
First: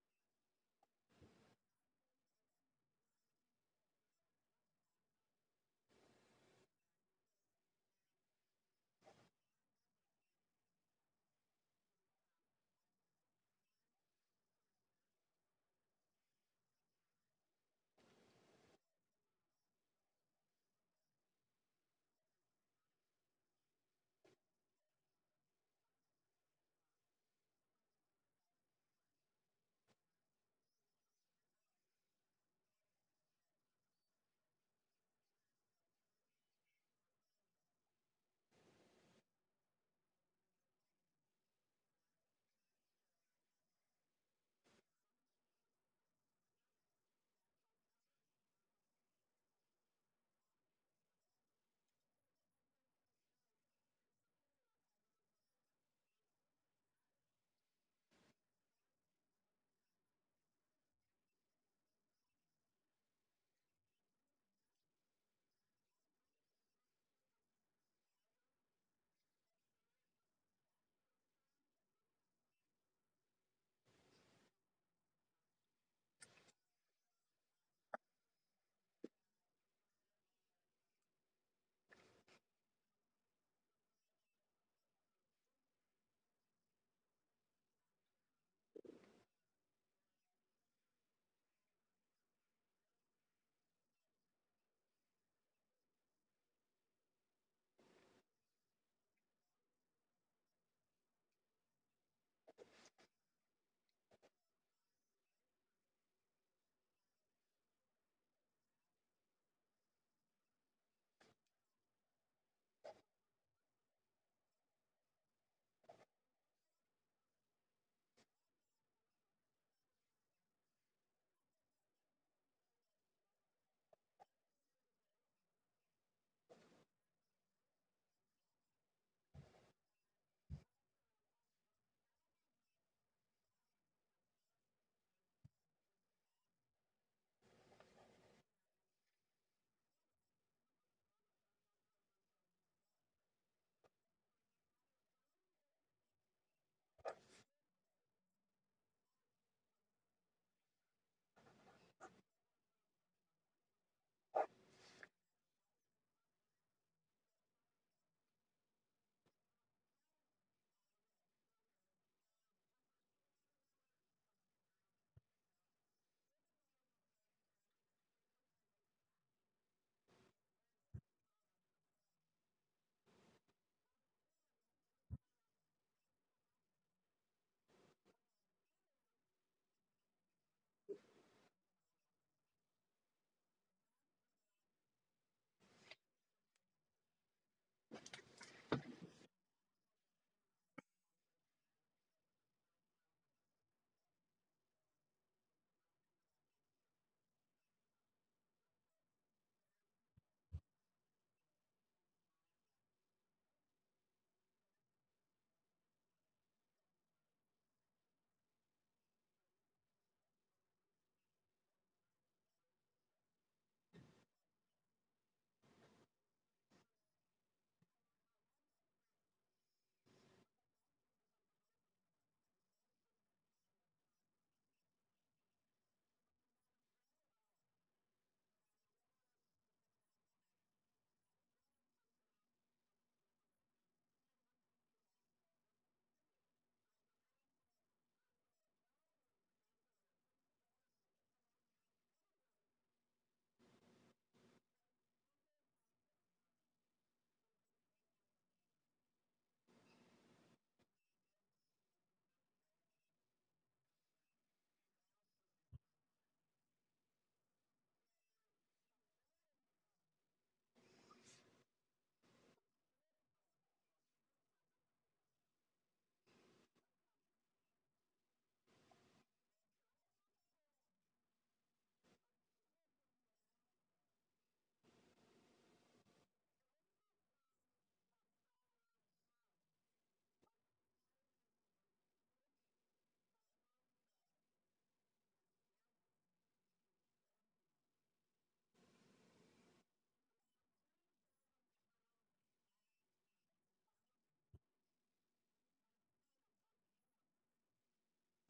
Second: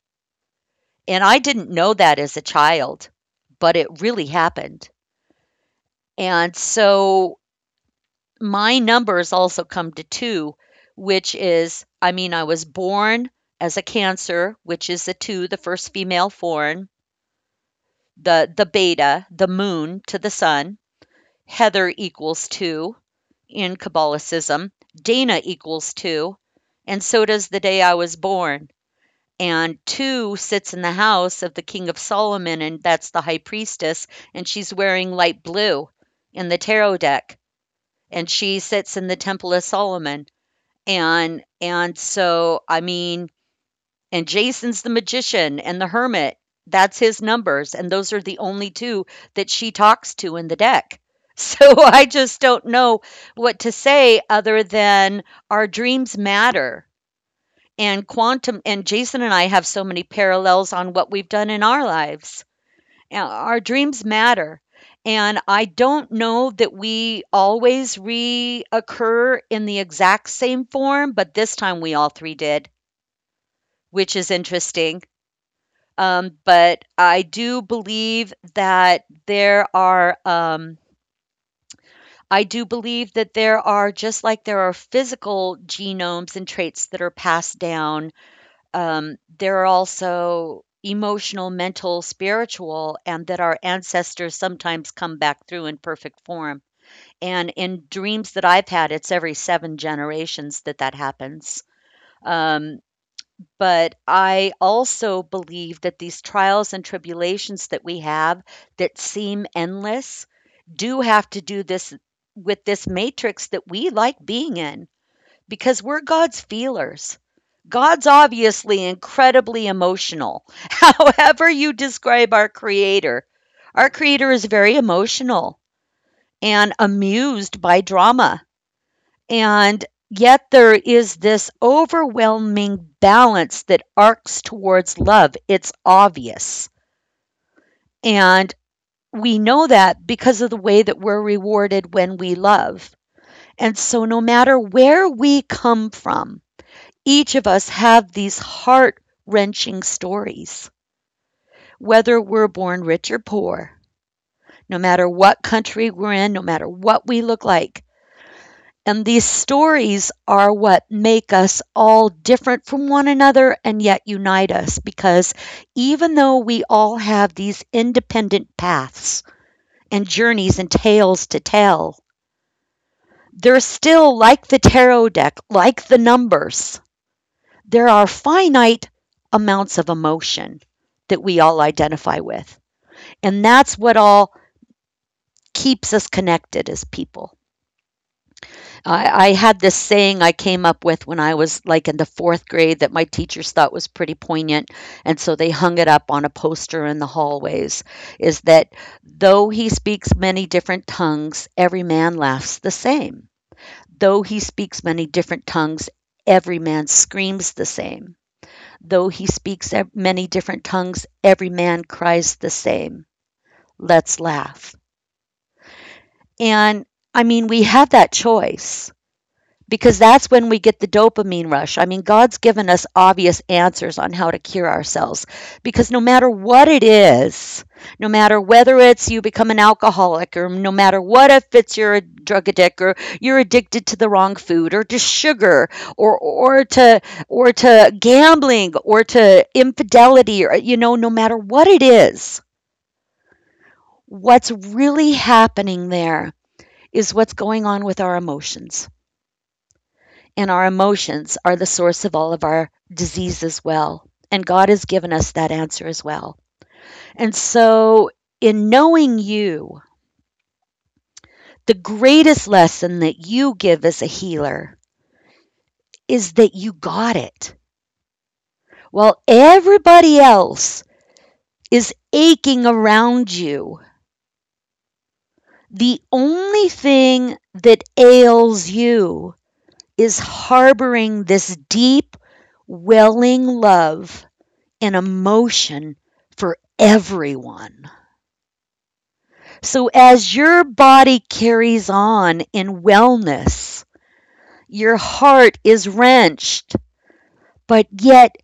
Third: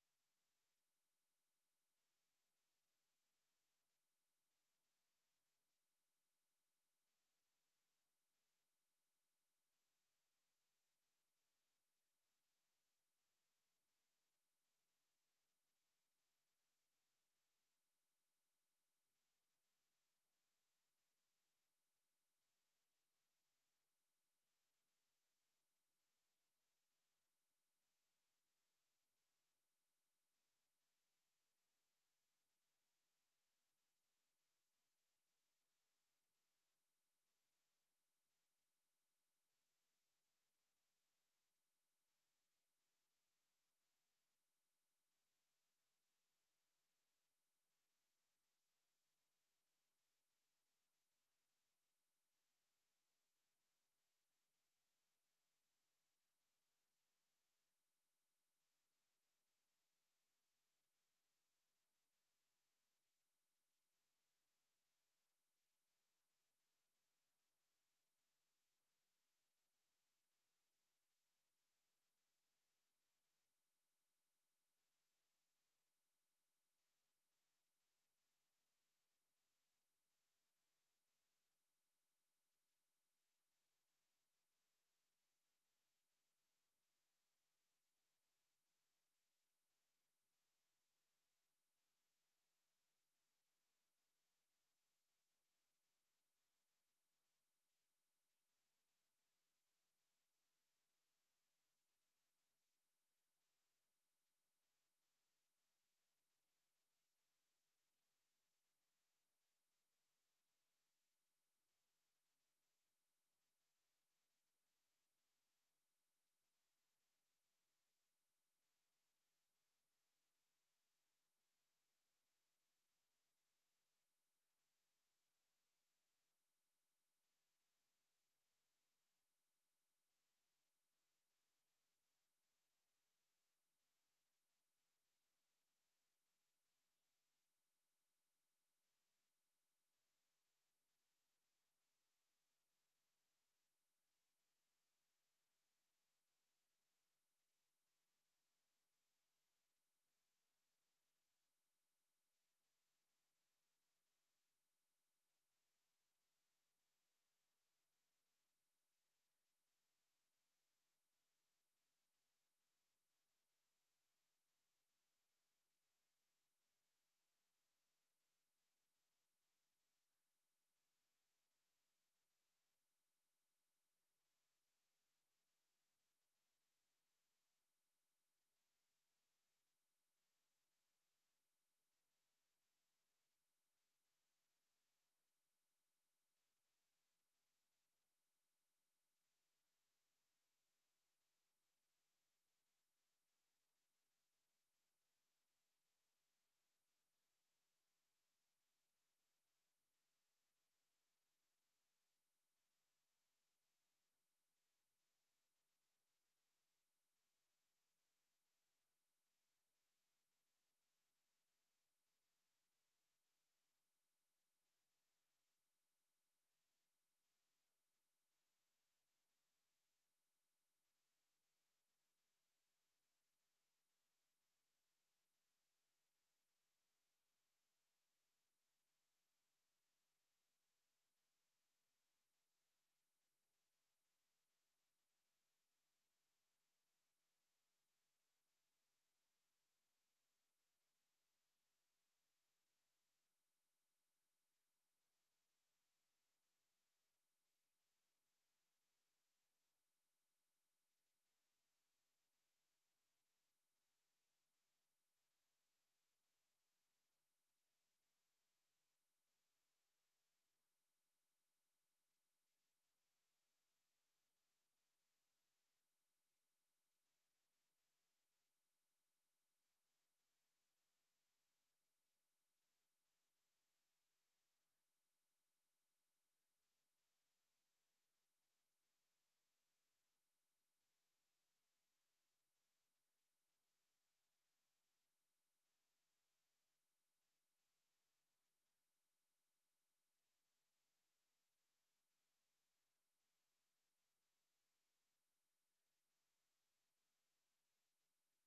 [SPEAKER 1] And I didn't know that as a child, but it really happened. And so my numbers also come to two, which is, I mean, I was born as a Cancer, which is the two, the first female foreign, the beta, the moon to the sun. Heather equals two in Kabbalicism. Dana equals two. And so does the day I was born. And two sits in the house of the King of Solomon, and that's the high priestess, and she's wearing light blue in the tarot deck. And she sits in the Temple of Solomon. And so, and Jason's the magician and the hermit. That's his numbers, and those are the only 2 that she talks to in the deck. So, I just don't know what to say other than our dreams matter, and quantum and Jason and I have so many parallels on what we've done in our lives. Our dreams matter. And I don't know that we always reoccur in the exact same form, but this time we all three did, which is interesting. But I do believe that there are, I do believe that there are, just like there are physical genomes and traits that are passed down. There are also emotional, mental, spiritual, and that our ancestors sometimes come back through in perfect form. And in dreams that I've had, it's every 7 generations that that happens. Um, but I also believe that these trials and tribulations that we have that seem endless do have to do this with this matrix that we like being in, because we're God's feelers. God's obviously incredibly emotional. However you describe our Creator is very emotional and amused by drama. And yet, there is this overwhelming balance that arcs towards love. It's obvious. And we know that because of the way that we're rewarded when we love. And so, no matter where we come from, each of us have these heart wrenching stories, whether we're born rich or poor, no matter what country we're in, no matter what we look like. And these stories are what make us all different from one another and yet unite us, because even though we all have these independent paths and journeys and tales to tell, they're still like the tarot deck, like the numbers. There are finite amounts of emotion that we all identify with. And that's what all keeps us connected as people. I had this saying I came up with when I was like in the fourth grade that my teachers thought was pretty poignant. And so they hung it up on a poster in the hallways, is that though he speaks many different tongues, every man laughs the same. Though he speaks many different tongues, every man screams the same. Though he speaks many different tongues, every man cries the same. Let's laugh. And I mean, we have that choice, because that's when we get the dopamine rush. I mean, God's given us obvious answers on how to cure ourselves, because no matter what it is, no matter whether it's you become an alcoholic, or no matter what, if it's you're a drug addict or you're addicted to the wrong food or to sugar or or to gambling or to infidelity or you know no matter what it is, what's really happening there is what's going on with our emotions. And our emotions are the source of all of our disease as well. And God has given us that answer as well. And so, in knowing you, the greatest lesson that you give as a healer is that you got it. While everybody else is aching around you, the only thing that ails you is harboring this deep, welling love, an emotion, for everyone. So as your body carries on in wellness, your heart is wrenched, but yet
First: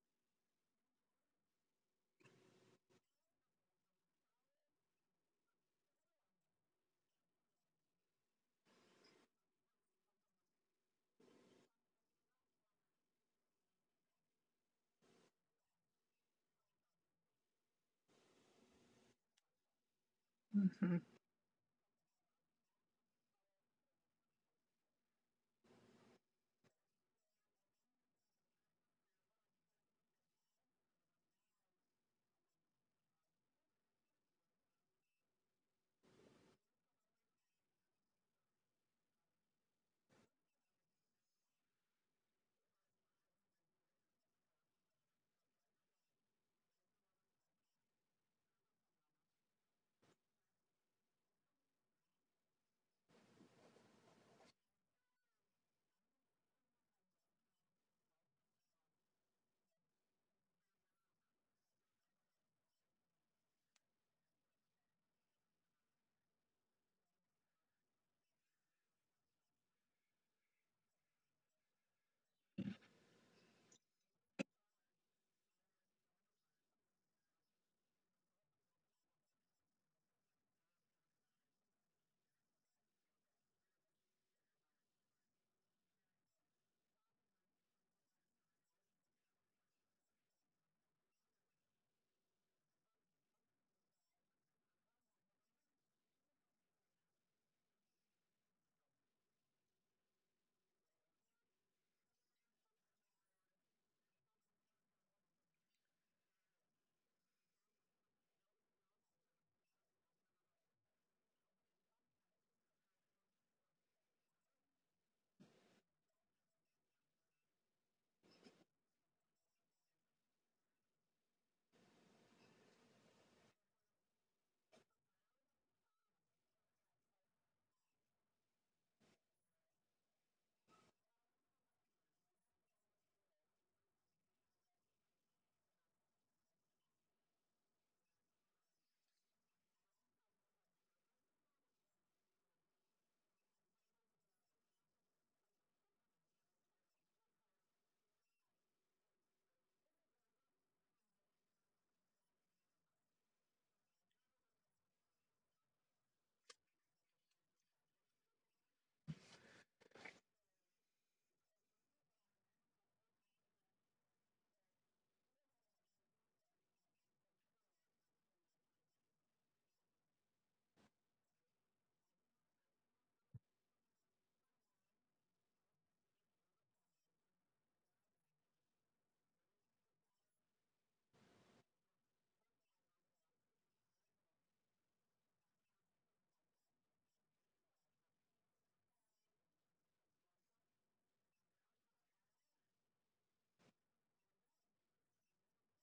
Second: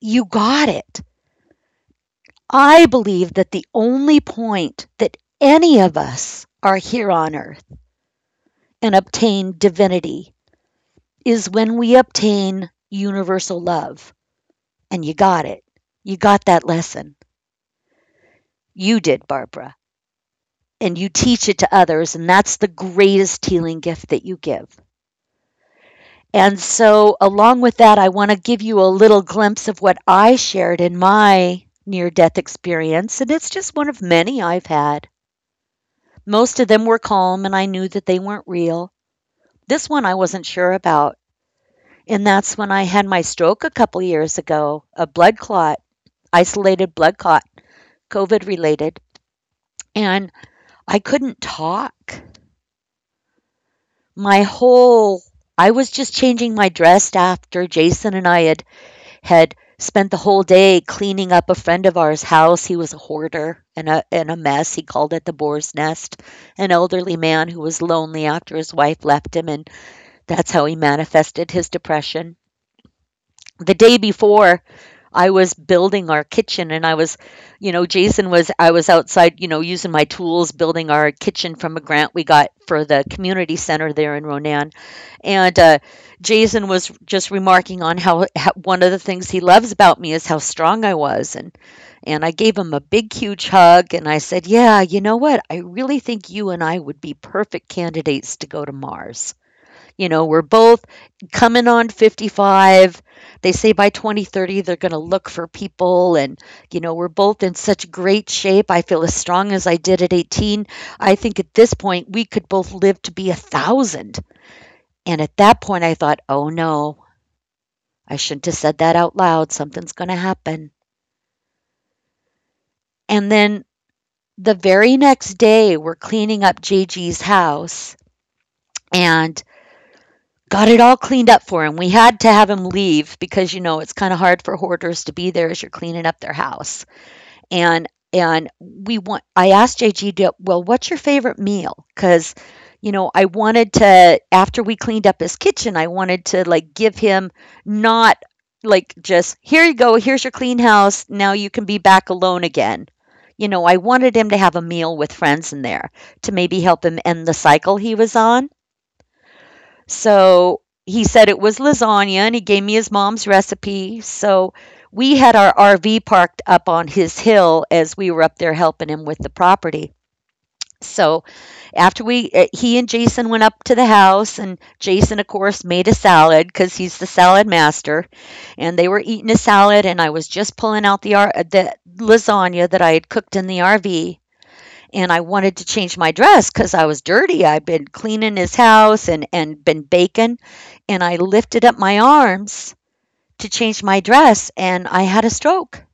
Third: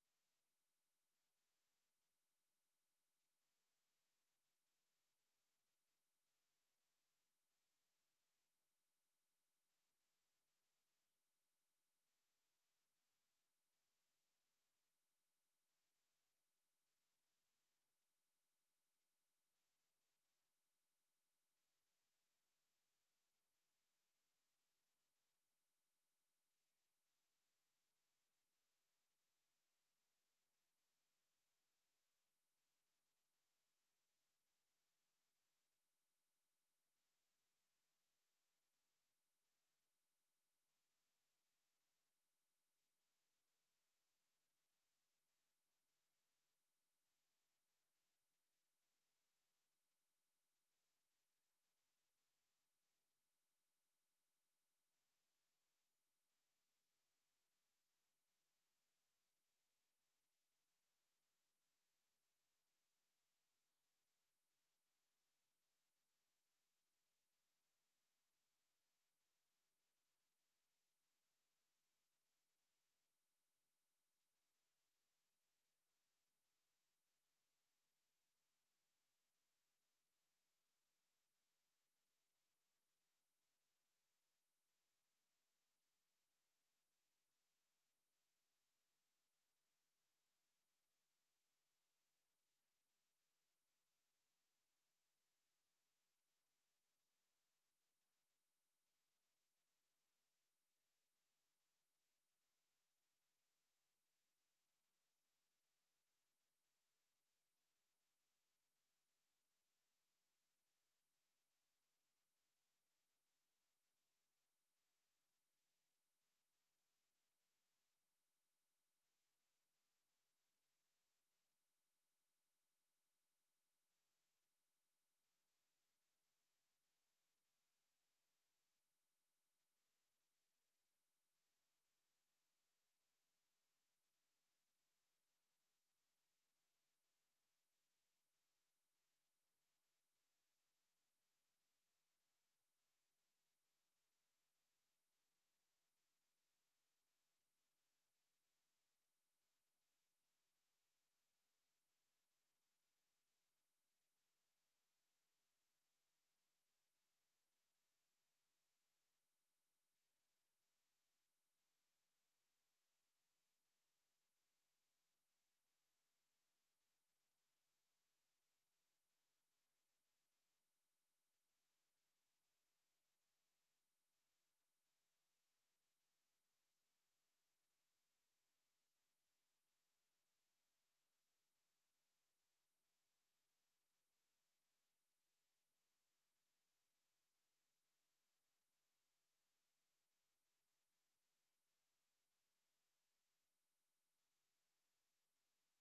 [SPEAKER 1] you got it. I believe that the only point that any of us are here on earth and obtain divinity is when we obtain universal love. And you got it. You got that lesson. You did, Barbara. And you
[SPEAKER 3] Hmm.
[SPEAKER 1] teach it to others. And that's the greatest healing gift that you give. And so, along with that, I want to give you a little glimpse of what I shared in my near death experience. And it's just one of many I've had. Most of them were calm, and I knew that they weren't real. This one I wasn't sure about. And that's when I had my stroke a couple years ago, a blood clot, isolated blood clot, COVID related. And I couldn't talk. My whole I was just changing my dress after Jason and I had spent the whole day cleaning up a friend of ours' house. He was a hoarder and a mess. He called it the boar's nest, an elderly man who was lonely after his wife left him, and that's how he manifested his depression. The day before, I was building our kitchen and I was, you know, Jason was I was outside, you know, using my tools, building our kitchen from a grant we got for the community center there in Ronan. And Jason was just remarking on how, one of the things he loves about me is how strong I was, and I gave him a big, huge hug, and I said, "Yeah, you know what? I really think you and I would be perfect candidates to go to Mars. You know, we're both coming on 55. They say by 2030 they're going to look for people, and you know, we're both in such great shape. I feel as strong as I did at 18. I think at this point we could both live to be 1,000." And at that point, I thought, oh no, I shouldn't have said that out loud. Something's going to happen. And then the very next day, we're cleaning up JG's house and got it all cleaned up for him. We had to have him leave because, you know, it's kind of hard for hoarders to be there as you're cleaning up their house. And we want I asked JG, well, what's your favorite meal? Because you know, I wanted to, after we cleaned up his kitchen, I wanted to, like, give him, not like, just, here you go, here's your clean house, now you can be back alone again. You know, I wanted him to have a meal with friends in there to maybe help him end the cycle he was on. So he said it was lasagna, and he gave me his mom's recipe. So we had our RV parked up on his hill as we were up there helping him with the property. So after we, he and Jason went up to the house, and Jason, of course, made a salad because he's the salad master. And they were eating a salad, and I was just pulling out the, the lasagna that I had cooked in the RV. And I wanted to change my dress because I was dirty. I'd been cleaning his house and been baking. And I lifted up my arms to change my dress, and I had a stroke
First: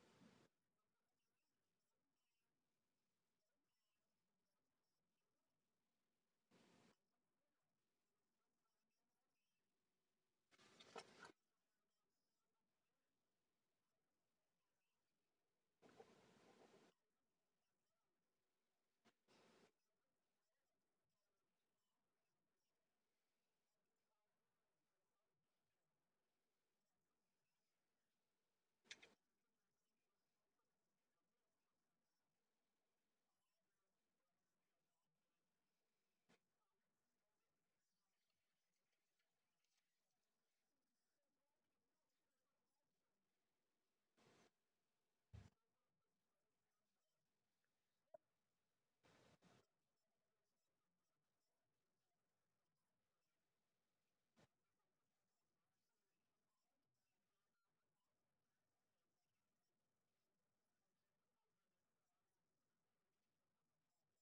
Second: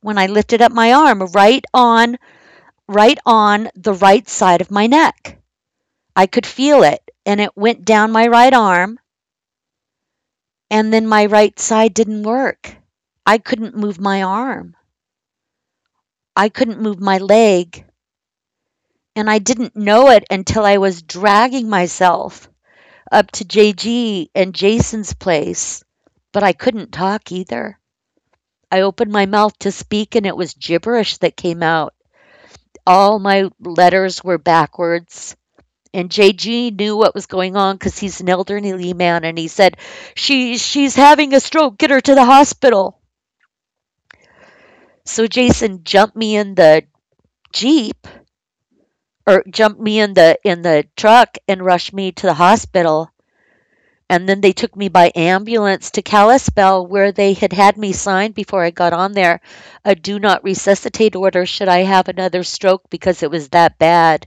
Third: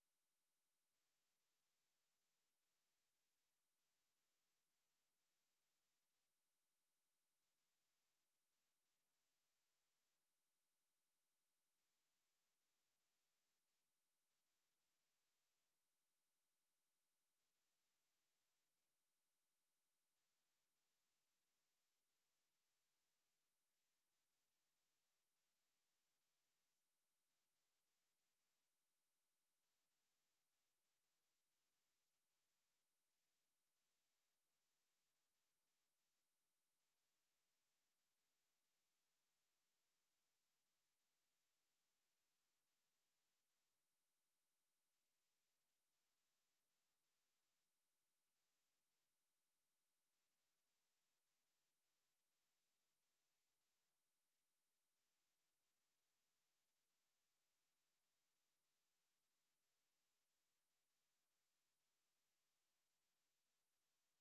[SPEAKER 1] when I lifted up my arm, right on the right side of my neck. I could feel it, and it went down my right arm, and then my right side didn't work. I couldn't move my arm. I couldn't move my leg, and I didn't know it until I was dragging myself up to JG and Jason's place, but I couldn't talk either. I opened my mouth to speak, and it was gibberish that came out. All my letters were backwards. And JG knew what was going on because he's an elderly man, and he said, She's having a stroke. Get her to the hospital. So Jason jumped me in the Jeep, or jumped me in the truck, and rushed me to the hospital. And then they took me by ambulance to Kalispell, where they had had me sign before I got on there a do not resuscitate order should I have another stroke, because it was that bad.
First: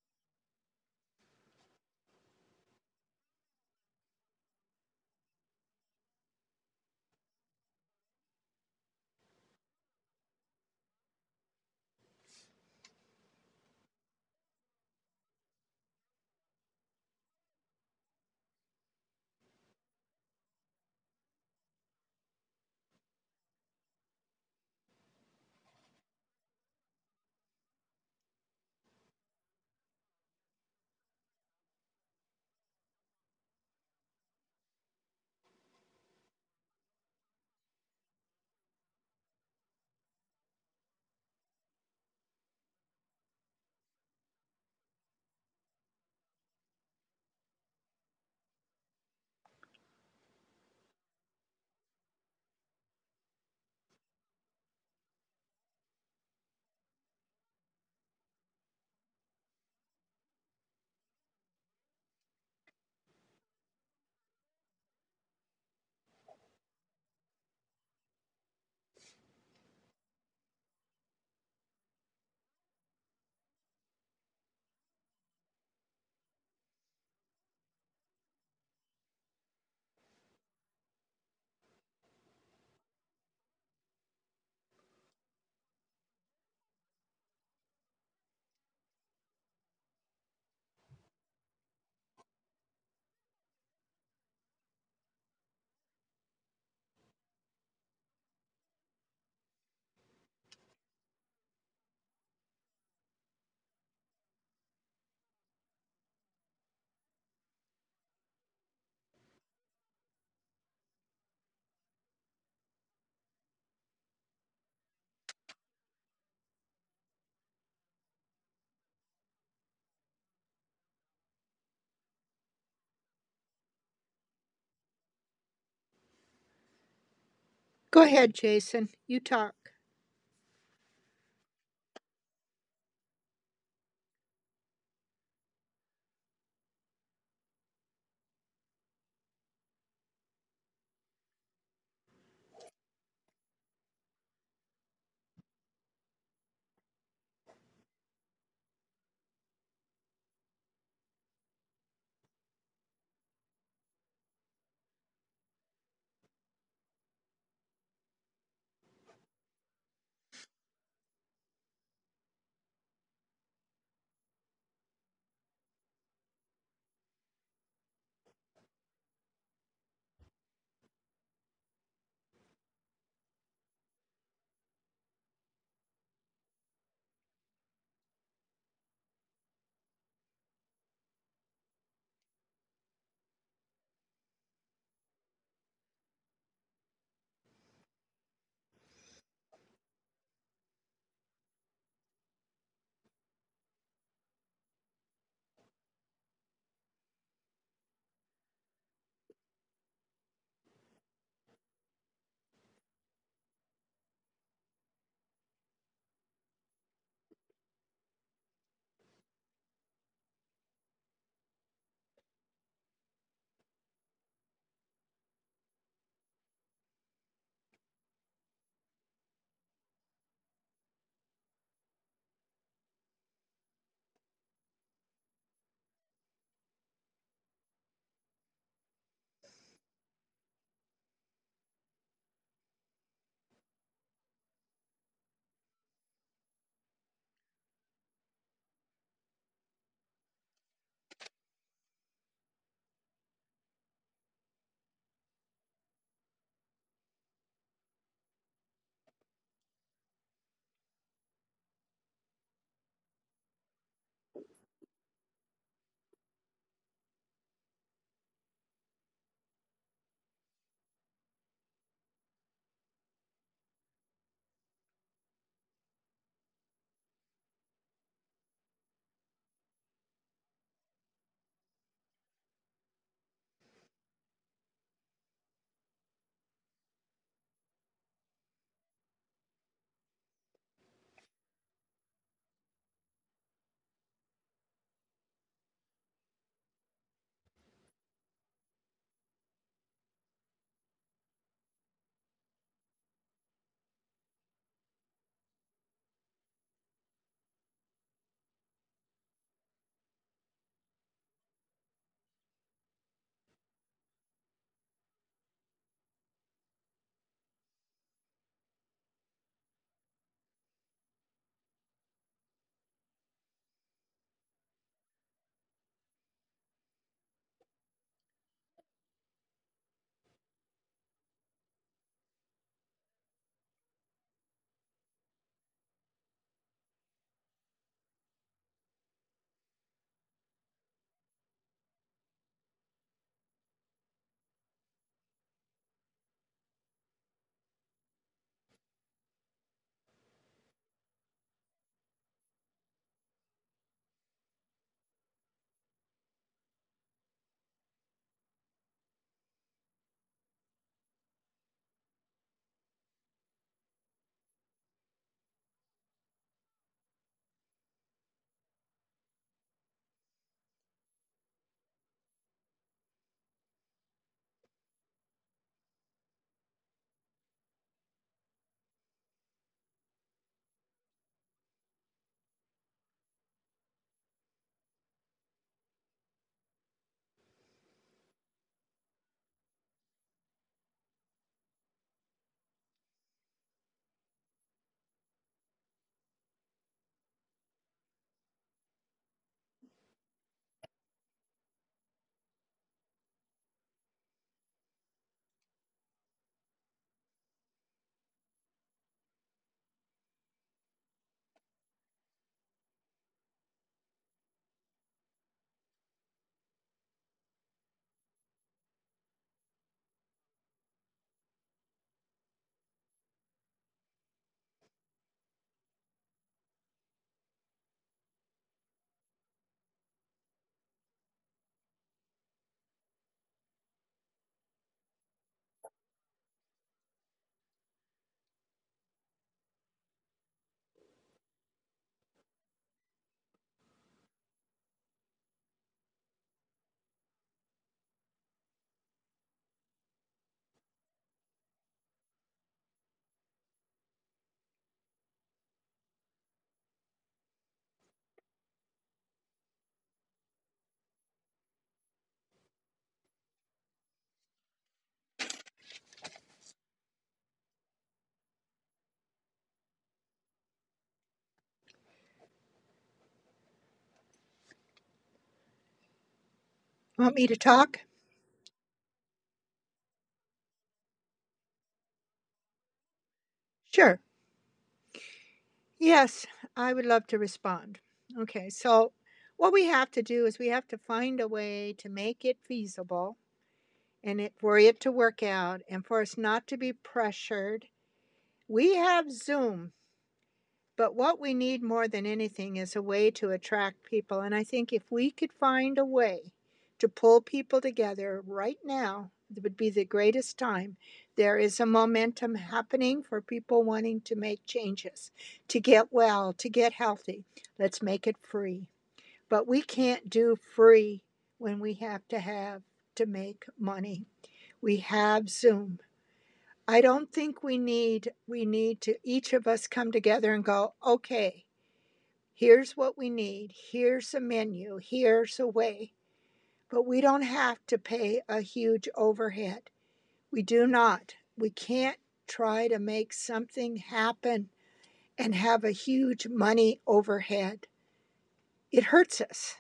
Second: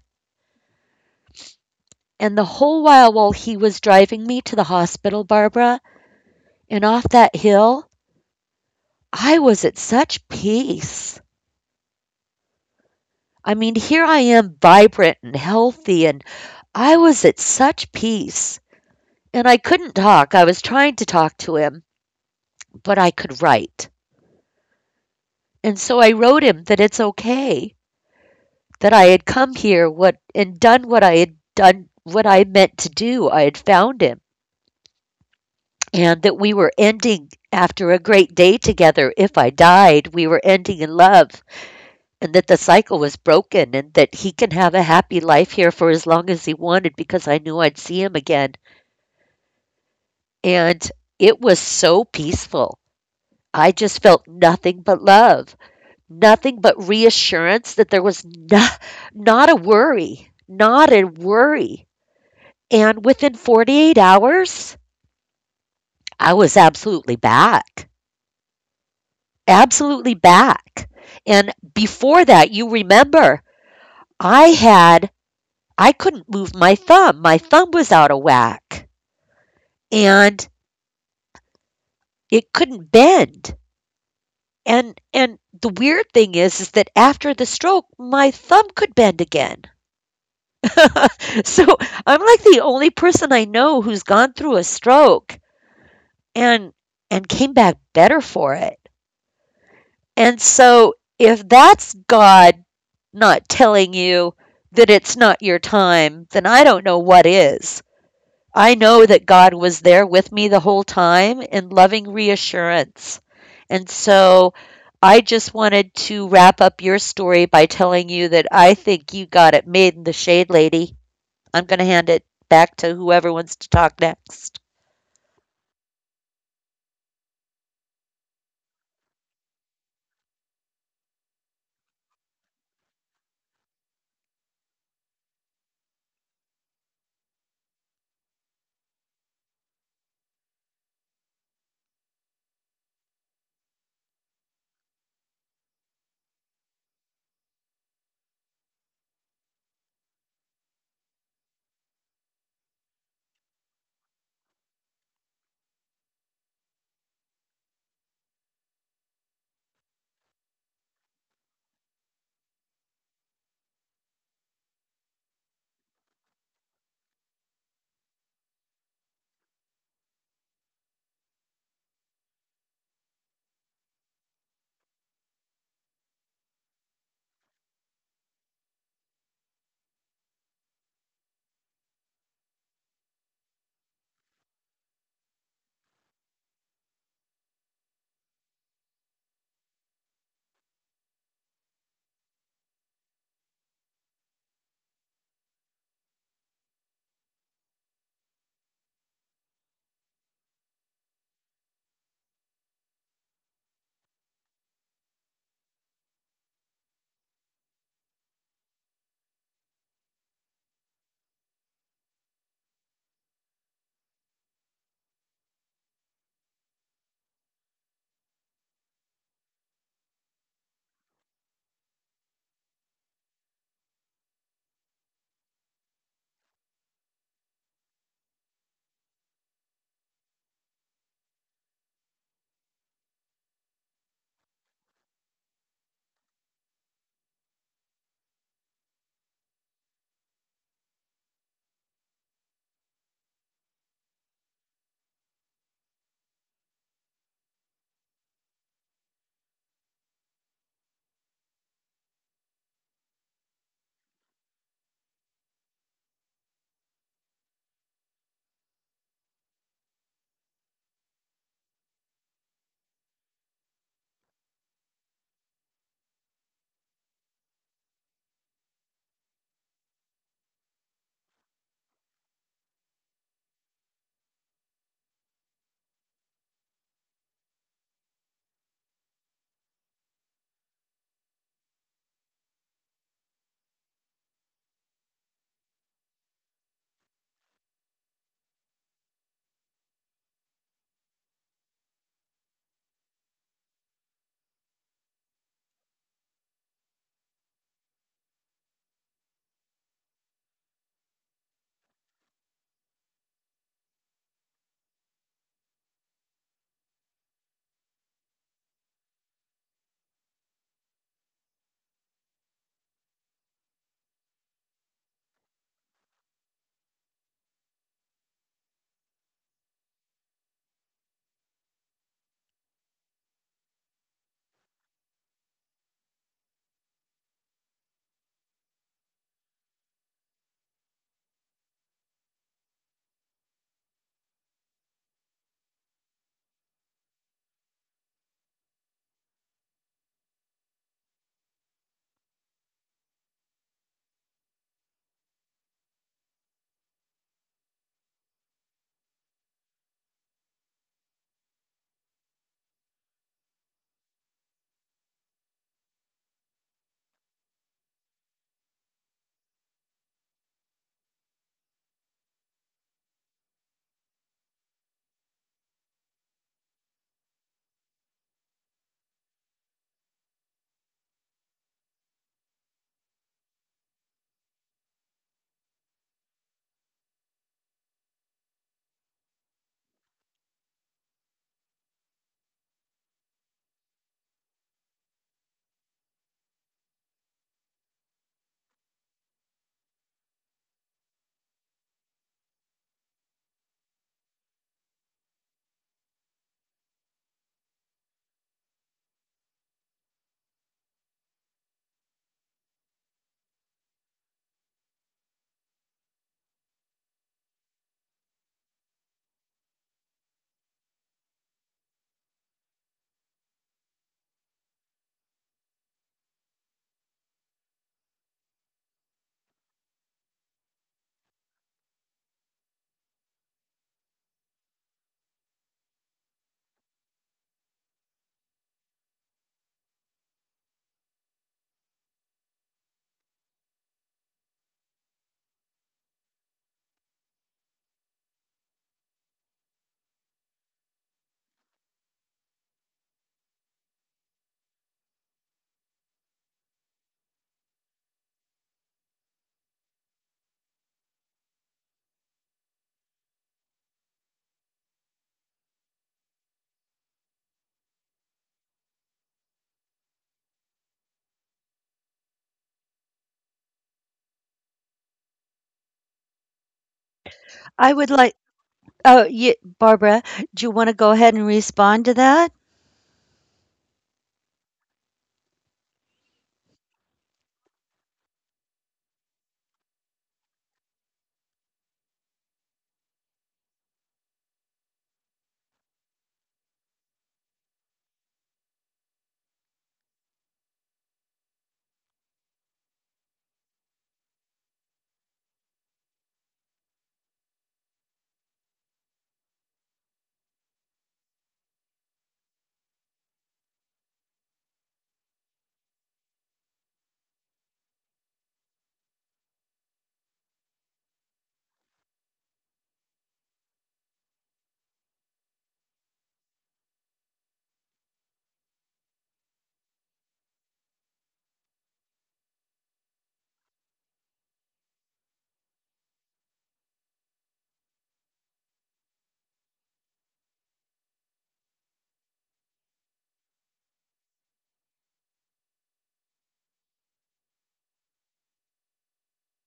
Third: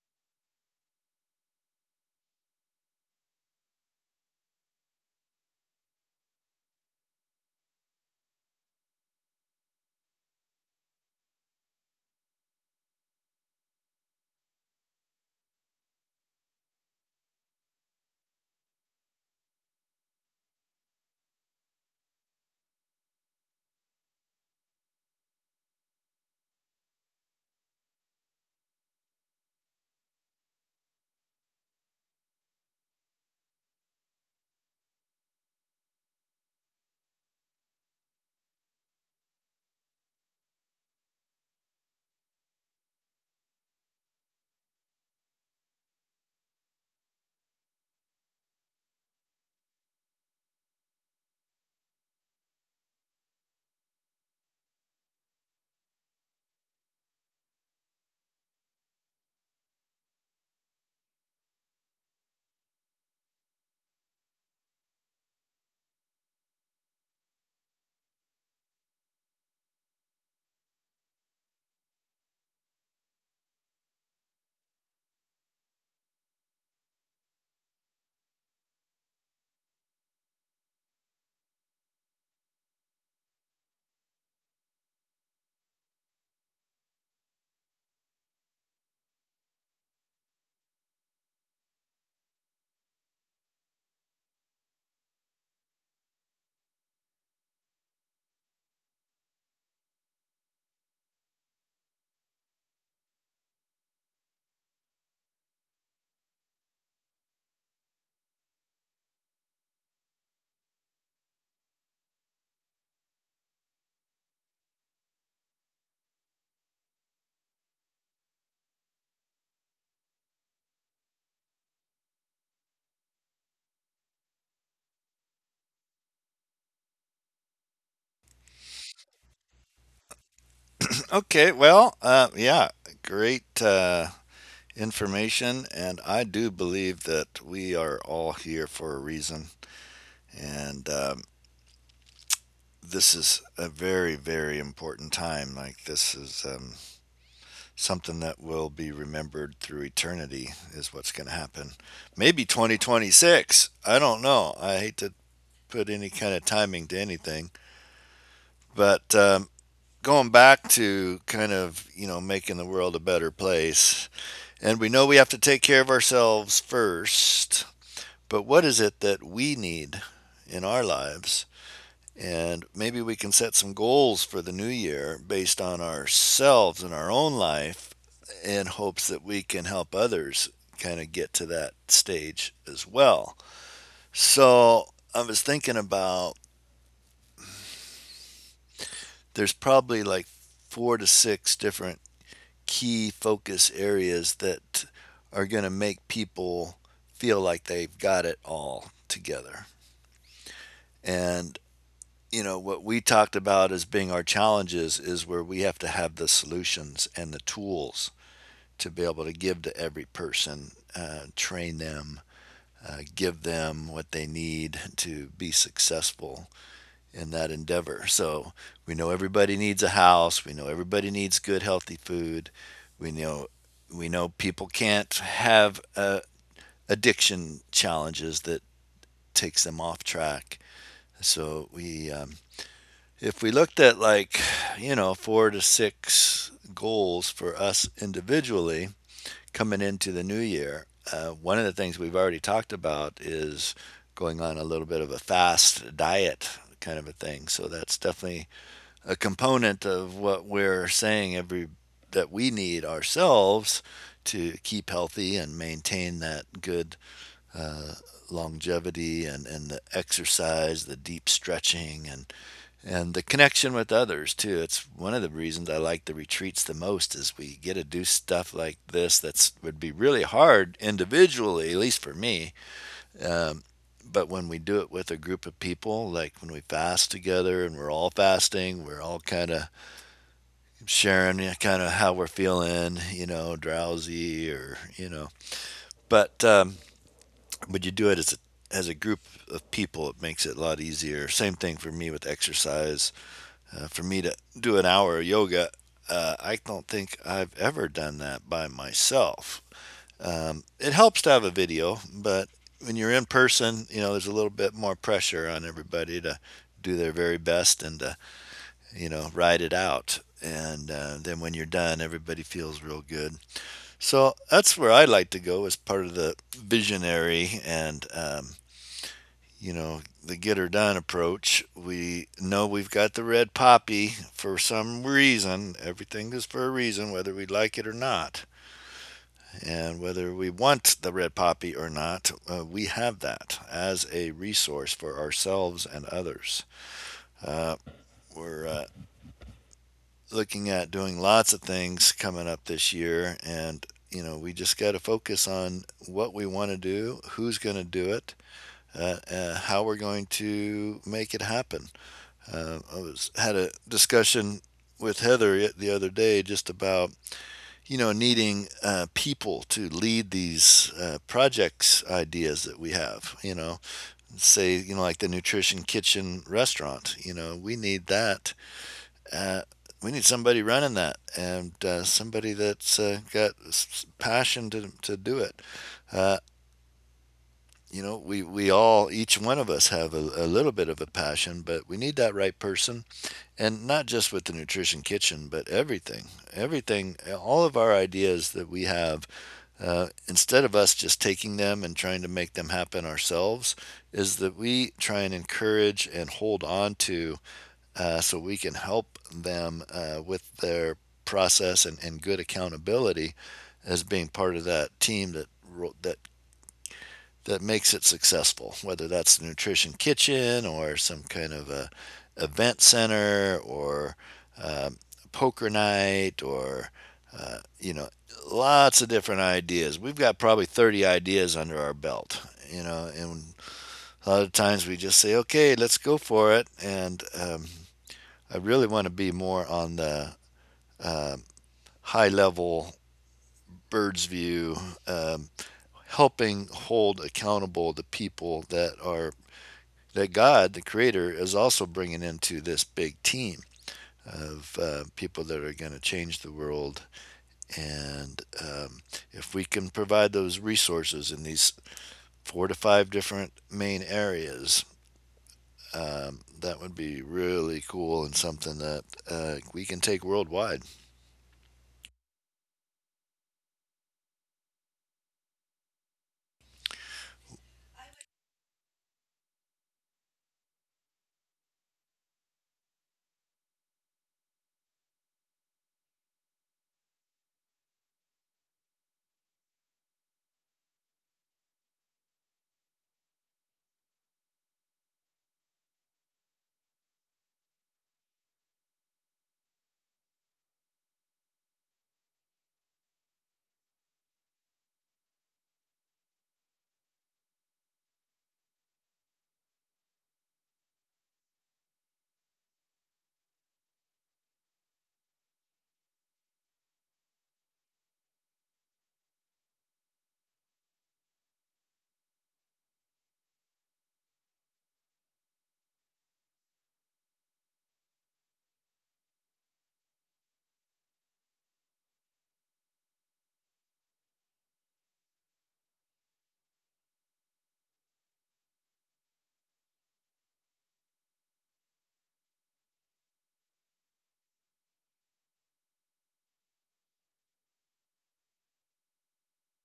[SPEAKER 1] And the whole while he was driving me to the hospital, Barbara, and off that hill, I was at such peace. I mean, here I am vibrant and healthy, and I was at such peace. And I couldn't talk. I was trying to talk to him, but I could write. And so I wrote him that it's okay, that I had come here what and done what I had done, what I meant to do. I had found him, and that we were ending after a great day together. If I died, we were ending in love, and that the cycle was broken, and that he can have a happy life here for as long as he wanted, because I knew I'd see him again. And it was so peaceful. I just felt nothing but love, nothing but reassurance that there was no, not a worry. And within 48 hours, I was absolutely back, absolutely back. And before that, you remember, I had, I couldn't move my thumb. My thumb was out of whack, and it couldn't bend. The weird thing is that after the stroke my thumb could bend again so I'm like the only person I know who's gone through a stroke and and came back better for it. And so if that's God not telling you that it's not your time, then I don't know what is. I know that God was there with me the whole time in loving reassurance. And so I just wanted to wrap up your story by telling you that I think you got it made in the shade, lady. I'm going to hand it back to whoever wants to talk next.
[SPEAKER 3] Go ahead, Jason. You talk.
[SPEAKER 2] Okay, well, yeah, great, information. And I do believe that we are all here for a reason. And this is a very, very important time. Like, this is, something that will be remembered through eternity is what's going to happen. Maybe 2026. I don't know. I hate to put any kind of timing to anything, but, going back to kind of, you know, making the world a better place, and we know we have to take care of ourselves first. But what is it that we need in our lives, and maybe we can set some goals for the new year based on ourselves and our own life, in hopes that we can help others kind of get to that stage as well. So I was thinking about, there's probably like four to six different key focus areas that are going to make people feel like they've got it all together. And you know what we talked about as being our challenges is where we have to have the solutions and the tools to be able to give to every person, train them, give them what they need to be successful in that endeavor. So we know everybody needs a house, we know everybody needs good healthy food, we know, we know people can't have, addiction challenges that takes them off track. So we, if we looked at like, you know, four to six goals for us individually coming into the new year, one of the things we've already talked about is going on a little bit of a fast diet kind of a thing. So that's definitely a component of what we're saying, every, that we need ourselves to keep healthy and maintain that good longevity, and the exercise, the deep stretching, and the connection with others too. It's one of the reasons I like the retreats the most is we get to do stuff like this that's would be really hard individually, at least for me. um, but when we do it with a group of people, like when we fast together and we're all fasting, we're all kind of sharing kind of how we're feeling, you know, drowsy or you know. But, when you do it as a, as a group of people, it makes it a lot easier. Same thing for me with exercise. Uh, for me to do an hour of yoga, I don't think I've ever done that by myself. It helps to have a video, but when you're in person, you know, there's a little bit more pressure on everybody to do their very best, and to, you know, ride it out. And then when you're done, everybody feels real good. So that's where I like to go as part of the visionary. And you know, the get her done approach. We know we've got the red poppy for some reason. Everything is for a reason, whether we like it or not. And whether we want the red poppy or not, we have that as a resource for ourselves and others. Uh, we're, looking at doing lots of things coming up this year, and you know, we just got to focus on what we want to do, who's going to do it, how we're going to make it happen. I was had a discussion with Heather the other day just about, you know, needing, people to lead these, projects, ideas that we have. You know, say, you know, like the nutrition kitchen restaurant. You know, we need that. Uh, we need somebody running that, and somebody that's, got passion to do it. Uh, you know, we all, each one of us have a little bit of a passion, but we need that right person, and not just with the nutrition kitchen, but everything, everything, all of our ideas that we have. Uh, instead of us just taking them and trying to make them happen ourselves, is that we try and encourage and hold on to, so we can help them, with their process, and good accountability, as being part of that team that that that makes it successful, whether that's the nutrition kitchen or some kind of a event center, or, um, poker night, or, you know, lots of different ideas. We've got probably 30 ideas under our belt, you know, and a lot of times we just say, okay, let's go for it. And I really want to be more on the, uh, high level bird's view, um, helping hold accountable the people that are, that God, the creator, is also bringing into this big team of, people that are going to change the world. And if we can provide those resources in these four to five different main areas, that would be really cool, and something that, we can take worldwide.
[SPEAKER 3] Want me to talk?
[SPEAKER 1] I would like, oh, you, Barbara, do you want to go ahead and respond to that?
[SPEAKER 3] Sure. Yes, I would love to respond. Okay, so what we have to do is we have to find a way to make it feasible, and for it to work out and for us not to be pressured. We have Zoom. But what we need more than anything is a way to attract people. And I think if we could find a way to pull people together right now, it would be the greatest time. There is a momentum happening for people wanting to make changes, to get well, to get healthy. Let's make it free. But we can't do free when we have to make money. We have Zoom. I don't think we need to each of us come together and go, "Okay, here's what we need, here's a menu, here's a way." But we don't have to pay a huge overhead. We do not. We can't try to make something happen and have a huge money overhead. It hurts us.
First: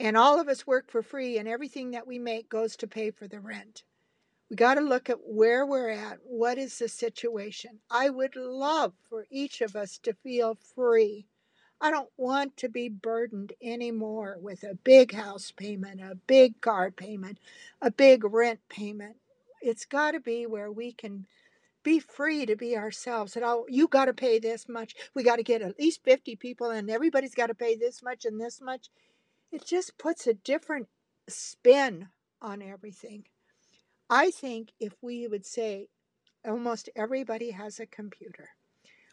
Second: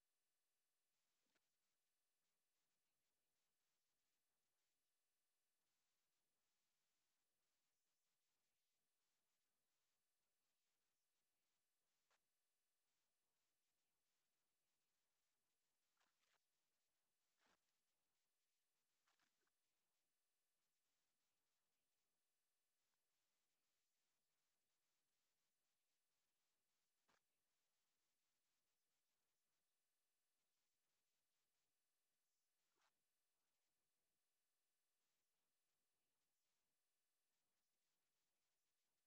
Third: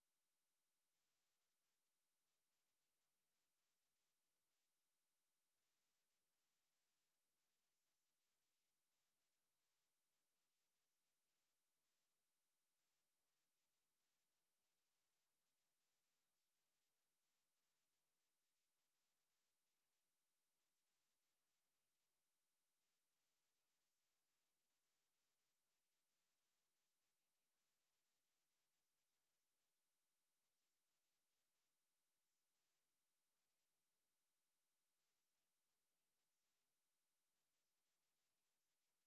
[SPEAKER 3] And all of us work for free, and everything that we make goes to pay for the rent. We got to look at where we're at. What is the situation? I would love for each of us to feel free. I don't want to be burdened anymore with a big house payment, a big car payment, a big rent payment. It's got to be where we can be free to be ourselves. And, oh, you got to pay this much. We got to get at least 50 people, and everybody's got to pay this much and this much. It just puts a different spin on everything. I think if we would say almost everybody has a computer,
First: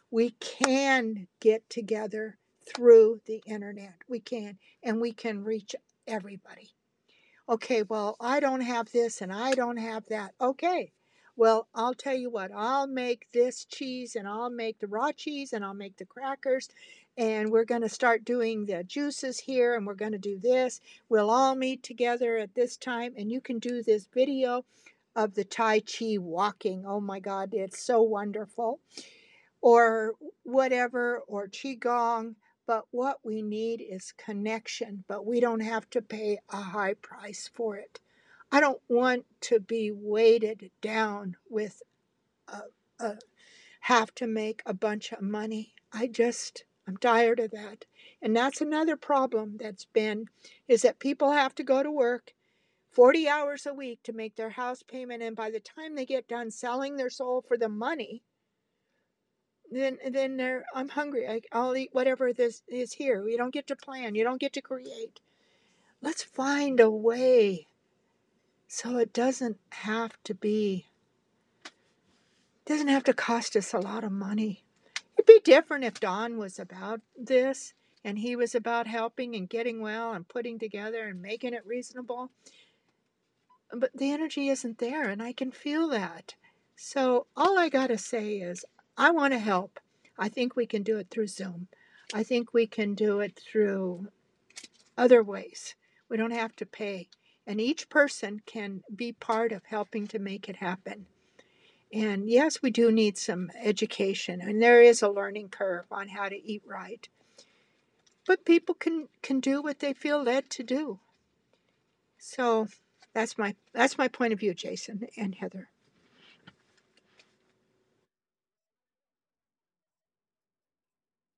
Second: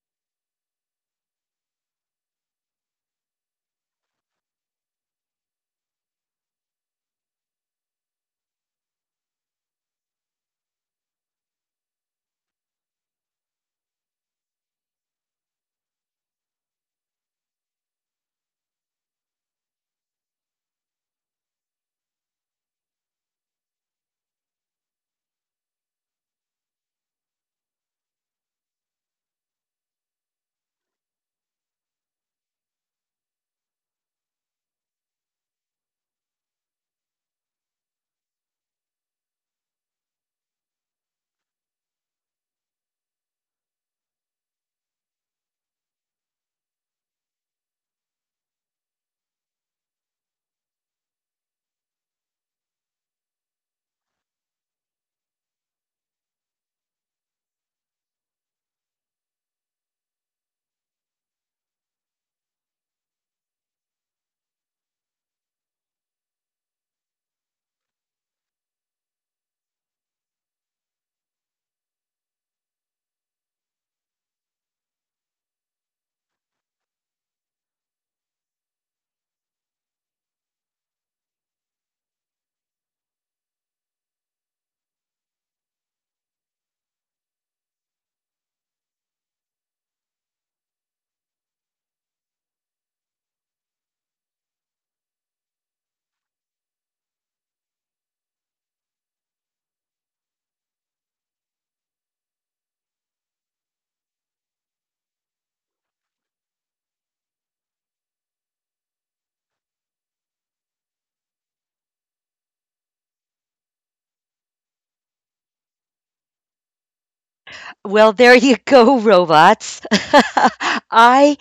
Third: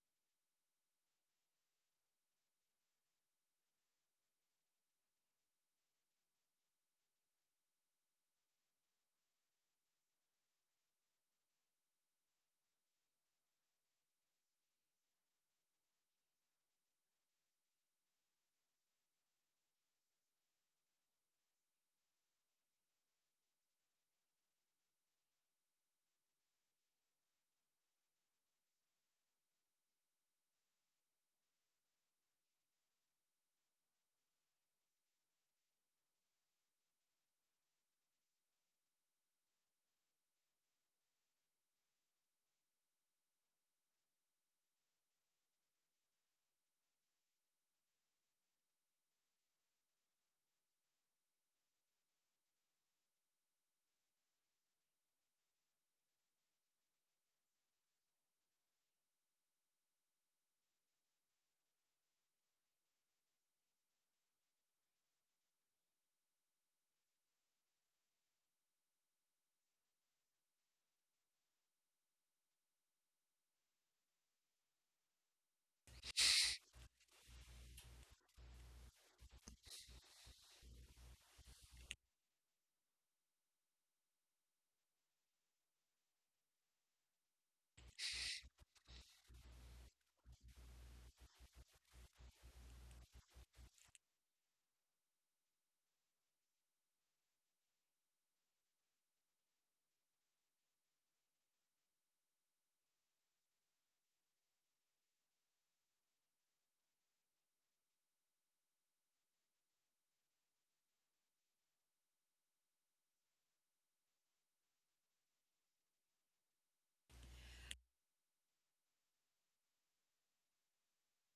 [SPEAKER 3] we can get together through the internet. We can, and we can reach everybody. Okay, well, I don't have this and I don't have that. Okay, well, I'll tell you what, I'll make this cheese, and I'll make the raw cheese, and I'll make the crackers, and we're going to start doing the juices here, and we're going to do this. We'll all meet together at this time, and you can do this video of the Tai Chi walking. Oh my God, it's so wonderful, or whatever, or qigong. But what we need is connection, but we don't have to pay a high price for it. I don't want to be weighted down with a, a have to make a bunch of money. I'm tired of that. And that's another problem that's been, is that people have to go to work 40 hours a week to make their house payment, and by the time they get done selling their soul for the money, then there, I'm hungry. I'll eat whatever this is here. You don't get to plan. You don't get to create. Let's find a way so it doesn't have to be doesn't have to cost us a lot of money. It'd be different if Don was about this and he was about helping and getting well and putting together and making it reasonable. But the energy isn't there, and I can feel that. So all I got to say is I want to help. I think we can do it through Zoom. I think we can do it through other ways. We don't have to pay. And each person can be part of helping to make it happen. And yes, we do need some education, and there is a learning curve on how to eat right. But people can do what they feel led to do. So that's my point of view, Jason and Heather.
[SPEAKER 1] Well, there you go, robots. I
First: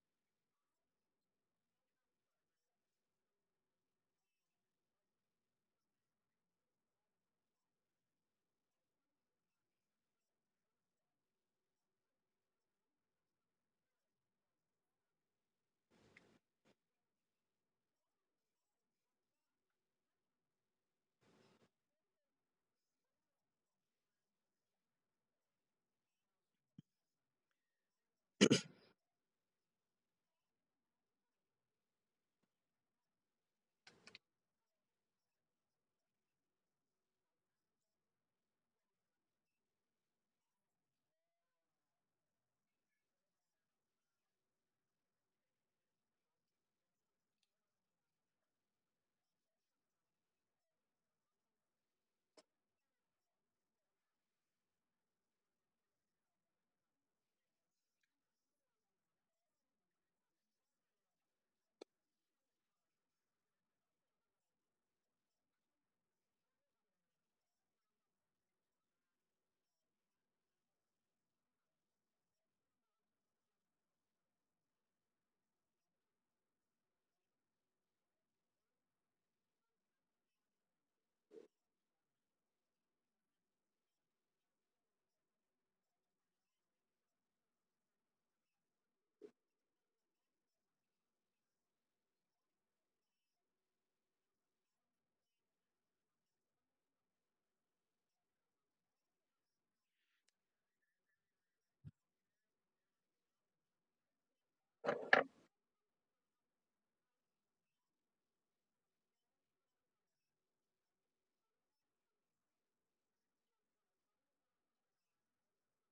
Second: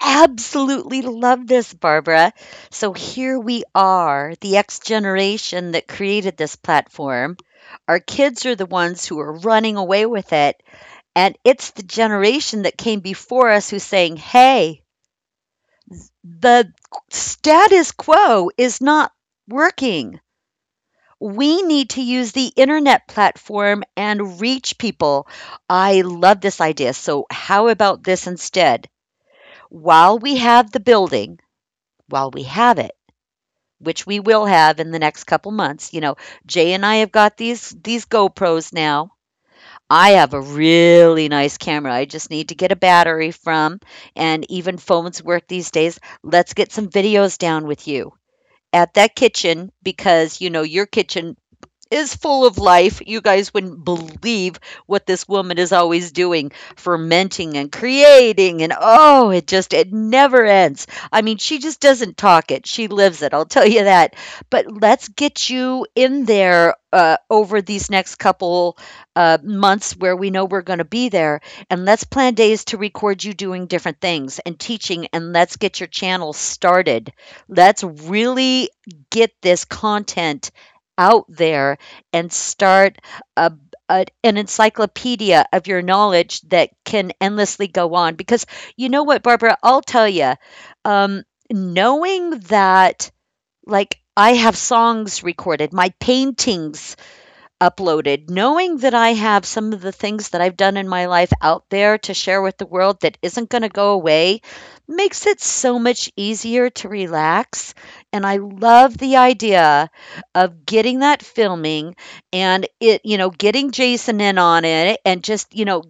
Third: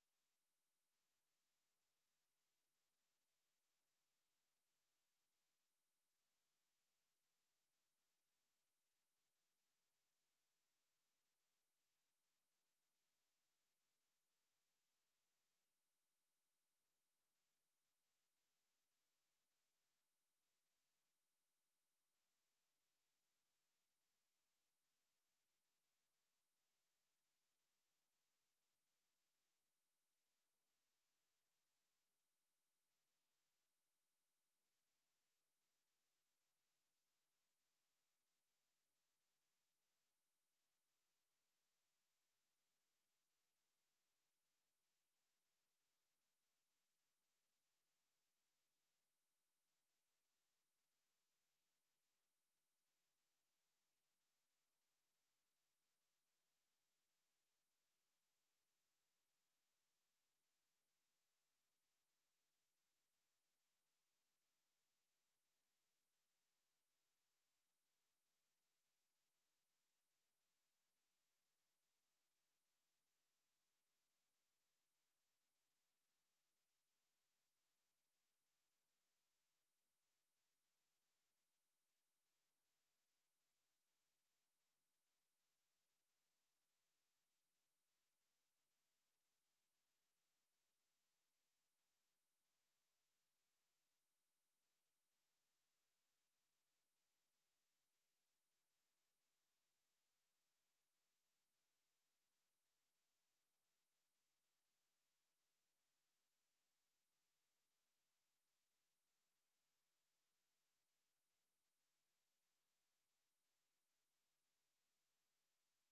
[SPEAKER 1] absolutely love this, Barbara. So here we are, the X generation that created this platform. Our kids are the ones who are running away with it. And it's the generation that came before us who's saying, hey, the status quo is not working. We need to use the internet platform and reach people. I love this idea. So, how about this instead? While we have the building, while we have it, which we will have in the next couple months, you know, Jay and I have got these GoPros now. I have a really nice camera. I just need to get a battery from, and even phones work these days. Let's get some videos down with you at that kitchen, because you know your kitchen is full of life. You guys wouldn't believe what this woman is always doing, fermenting and creating, and oh, it just it never ends. I mean, she just doesn't talk it. She lives it. I'll tell you that. But let's get you in there over these next couple months where we know we're going to be there. And let's plan days to record you doing different things and teaching. And let's get your channel started. Let's really get this content out there and start a, a, an encyclopedia of your knowledge that can endlessly go on. Because you know what, Barbara, I'll tell you, um, knowing that, like, I have songs recorded, my paintings uploaded, knowing that I have some of the things that I've done in my life out there to share with the world that isn't going to go away makes it so much easier to relax. And I love the idea of getting that filming and it, you know, getting Jason in on it and just, you know,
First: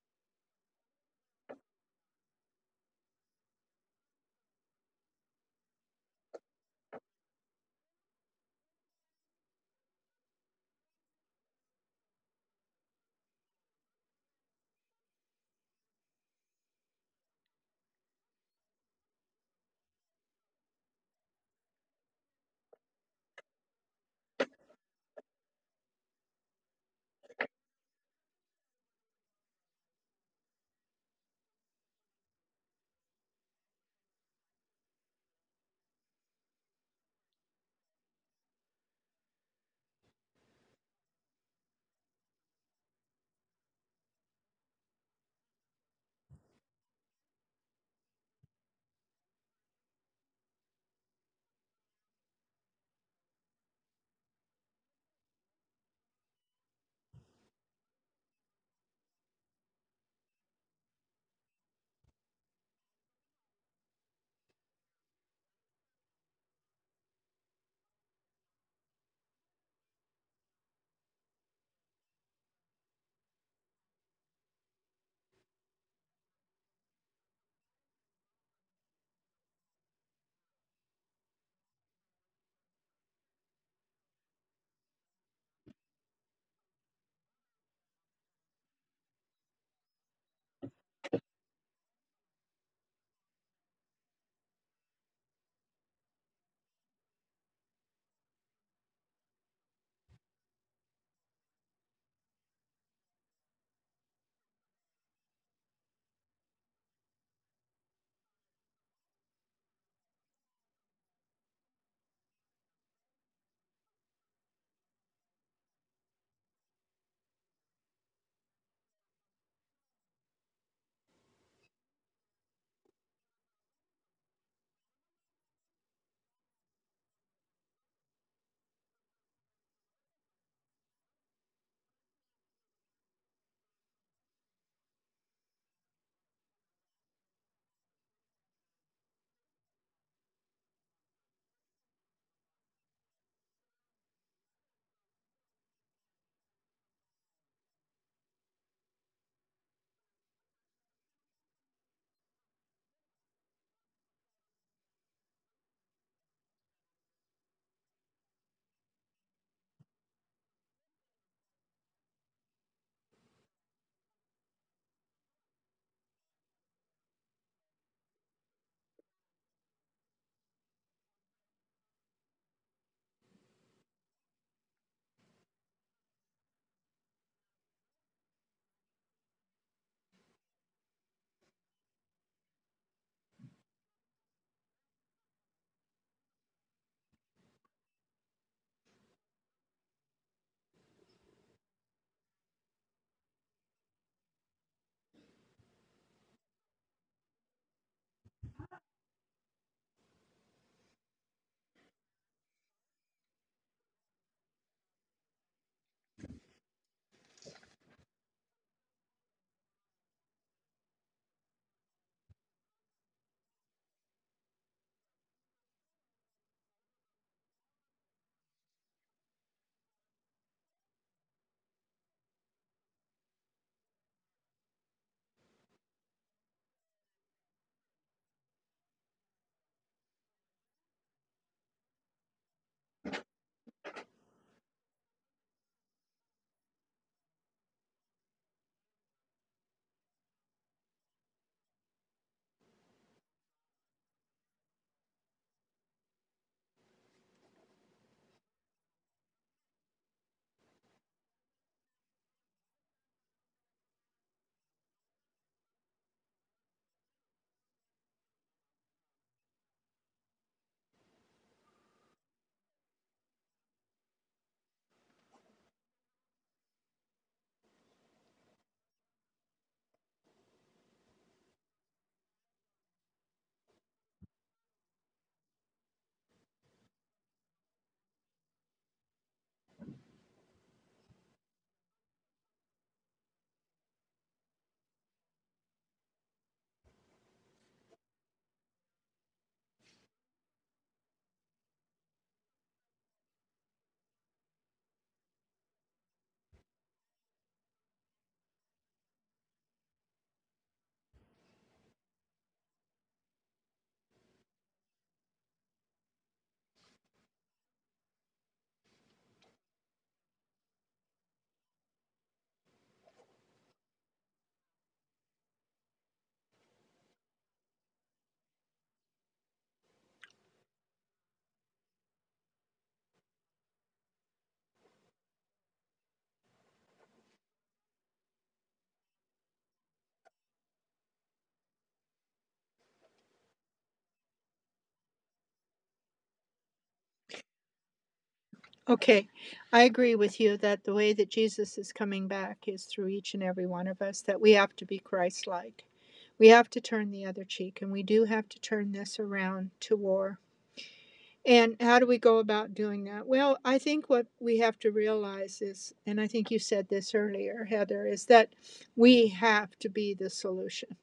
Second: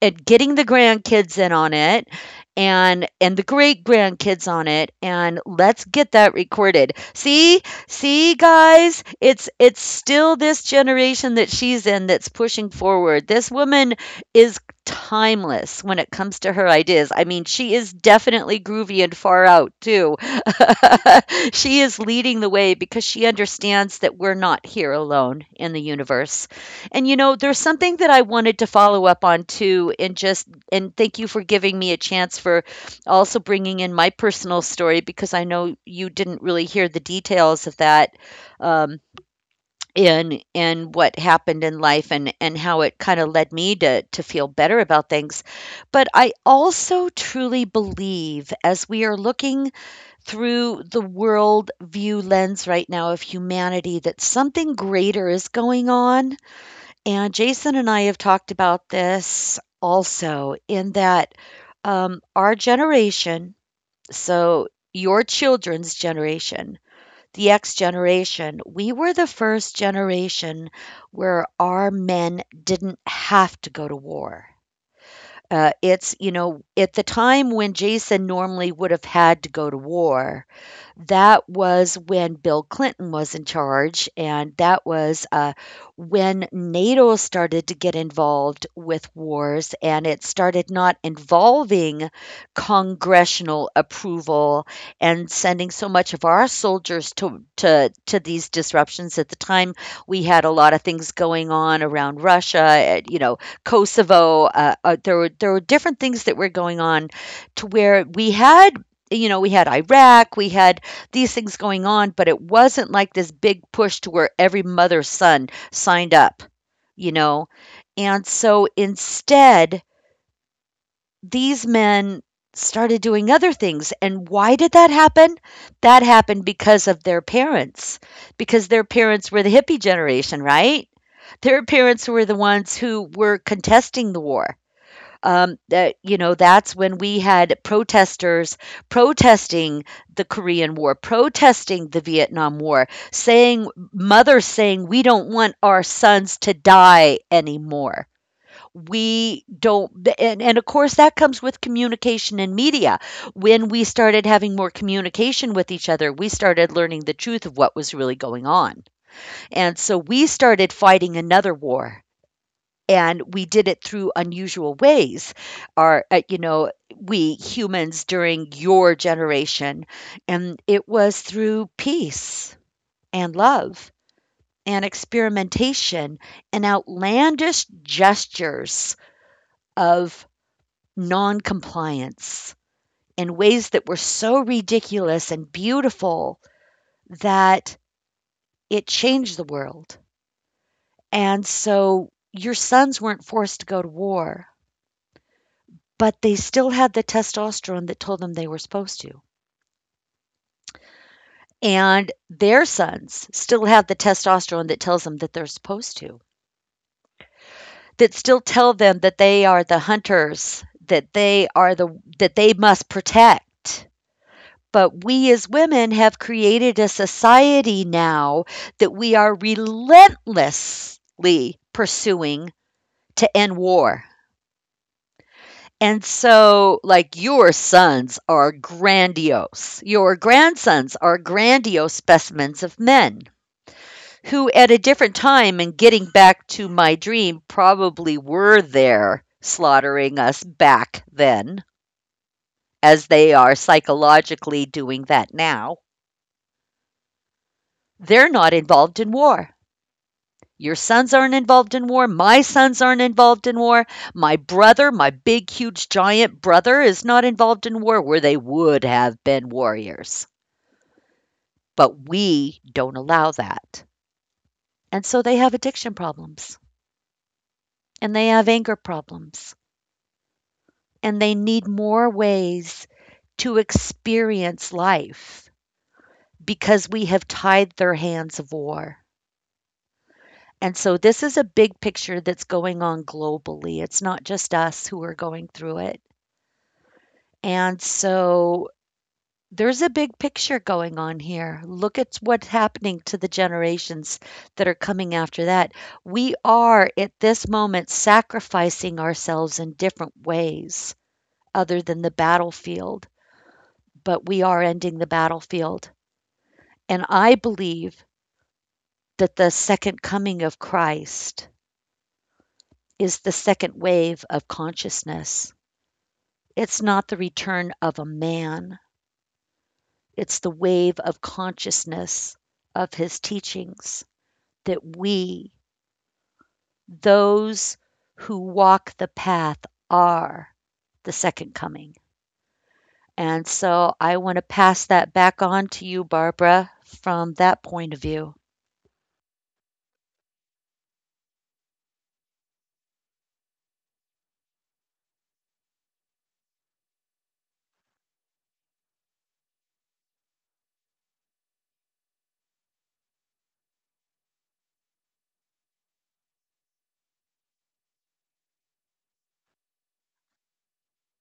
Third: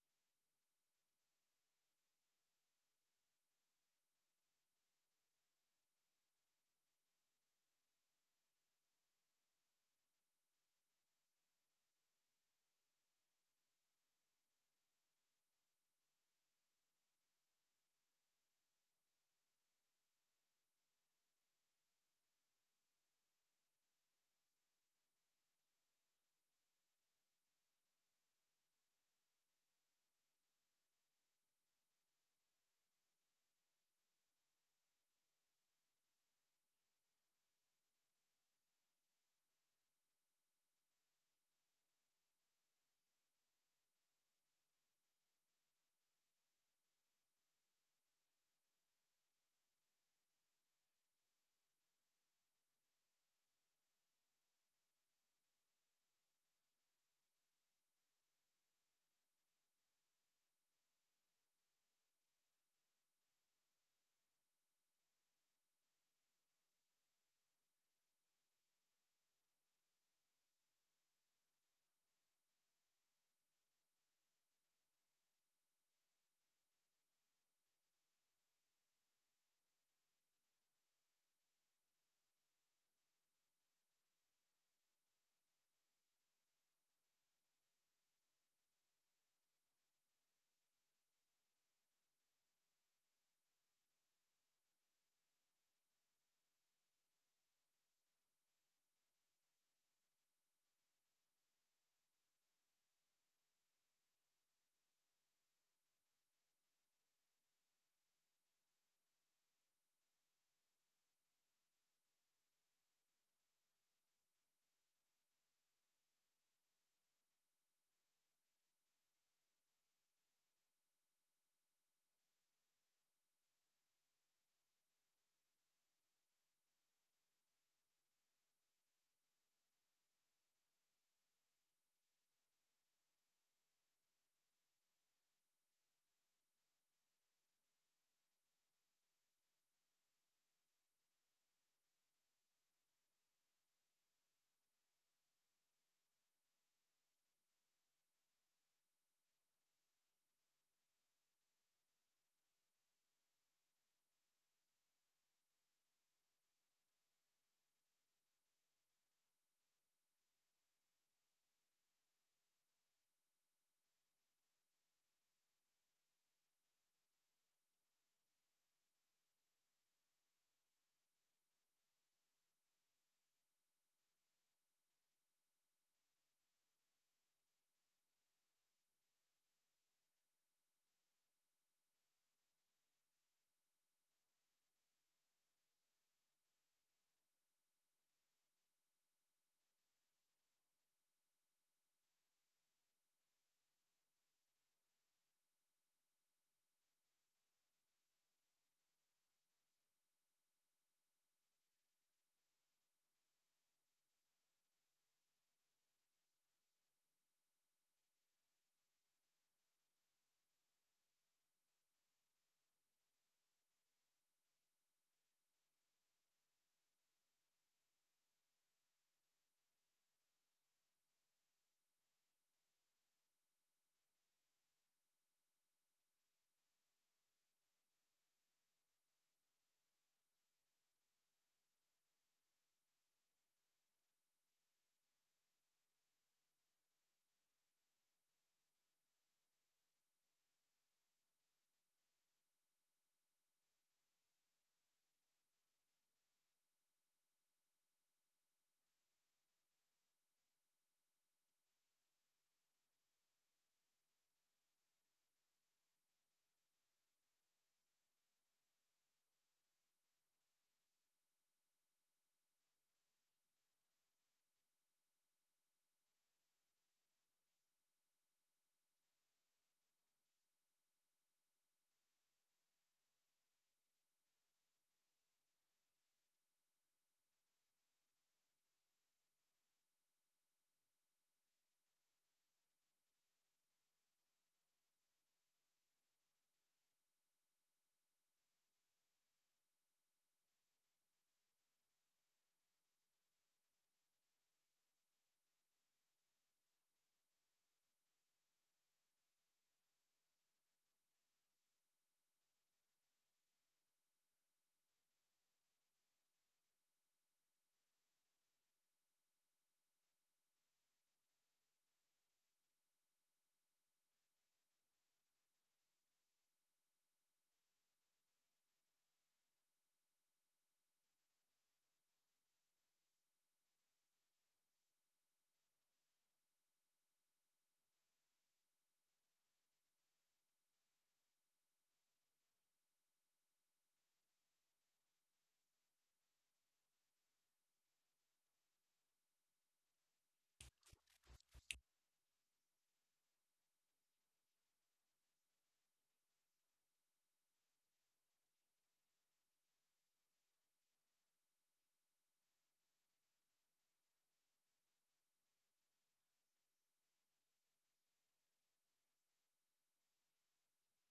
[SPEAKER 1] at getting the grandkids in on it and the great grandkids on it, and let's get that recorded. See, see guys, it's still this generation that she's in that's pushing forward. This woman is timeless when it comes to her ideas. I mean, she is definitely groovy and far out too. She is leading the way because she understands that we're not here alone in the universe. And you know, there's something that I wanted to follow up on too, and just and thank you for giving me a chance for also bringing in my personal story, because I know you didn't really hear the details of that, um, in what happened in life and how it kind of led me to feel better about things. But I also truly believe, as we are looking through the world view lens right now of humanity, that something greater is going on. And Jason and I have talked about this also, in that our generation, so your children's generation, the X generation, we were the first generation where our men didn't have to go to war. It's, you know, at the time when Jason normally would have had to go to war, that was when Bill Clinton was in charge, and that was, when NATO started to get involved with wars, and it started not involving congressional approval and sending so much of our soldiers to these disruptions. At the time, we had a lot of things going on around Russia, and, you know, Kosovo. There were different things that were going on to where we had, you know, we had Iraq, we had these things going on, but it wasn't like this big push to where every mother's son signed up, you know? And so instead, these men started doing other things. And why did that happen? That happened because of their parents, because their parents were the hippie generation, right? Their parents were the ones who were contesting the war, that you know that's when we had protesters protesting the Korean War, protesting the Vietnam War, saying mothers saying we don't want our sons to die anymore. We don't, and of course, that comes with communication and media. When we started having more communication with each other, we started learning the truth of what was really going on. And so we started fighting another war, and we did it through unusual ways. Our, you know, we humans during your generation, and it was through peace and love and experimentation and outlandish gestures of noncompliance, in ways that were so ridiculous and beautiful that it changed the world. And so your sons weren't forced to go to war. But they still had the testosterone that told them they were supposed to. And their sons still have the testosterone that tells them that they're supposed to, that still tell them that they are the hunters, that they are the that they must protect. But we as women have created a society now that we are relentlessly pursuing to end war. And so, like, your sons are grandiose. Your grandsons are grandiose specimens of men who, at a different time and getting back to my dream, probably were there slaughtering us back then, as they are psychologically doing that now. They're not involved in war. Your sons aren't involved in war. My sons aren't involved in war. My brother, my big, huge, giant brother, is not involved in war, where they would have been warriors. But we don't allow that. And so they have addiction problems and they have anger problems and they need more ways to experience life, because we have tied their hands of war. And so this is a big picture that's going on globally. It's not just us who are going through it. And so there's a big picture going on here. Look at what's happening to the generations that are coming after that. We are at this moment sacrificing ourselves in different ways other than the battlefield, but we are ending the battlefield. And I believe that the second coming of Christ is the second wave of consciousness. It's not the return of a man. It's the wave of consciousness of his teachings, that we, those who walk the path, are the second coming. And so I want to pass that back on to you, Barbara, from that point of view.
[SPEAKER 3] Okay, I agree with you that the way that Jesus is coming back is through each and every one of us, that we have to be Christ like. We have to turn the other cheek, and we do have to turn this around to war. And how do we go about doing that? Well, I think what we have to realize is, and I think you said this earlier, Heather, is that we have to be the solution.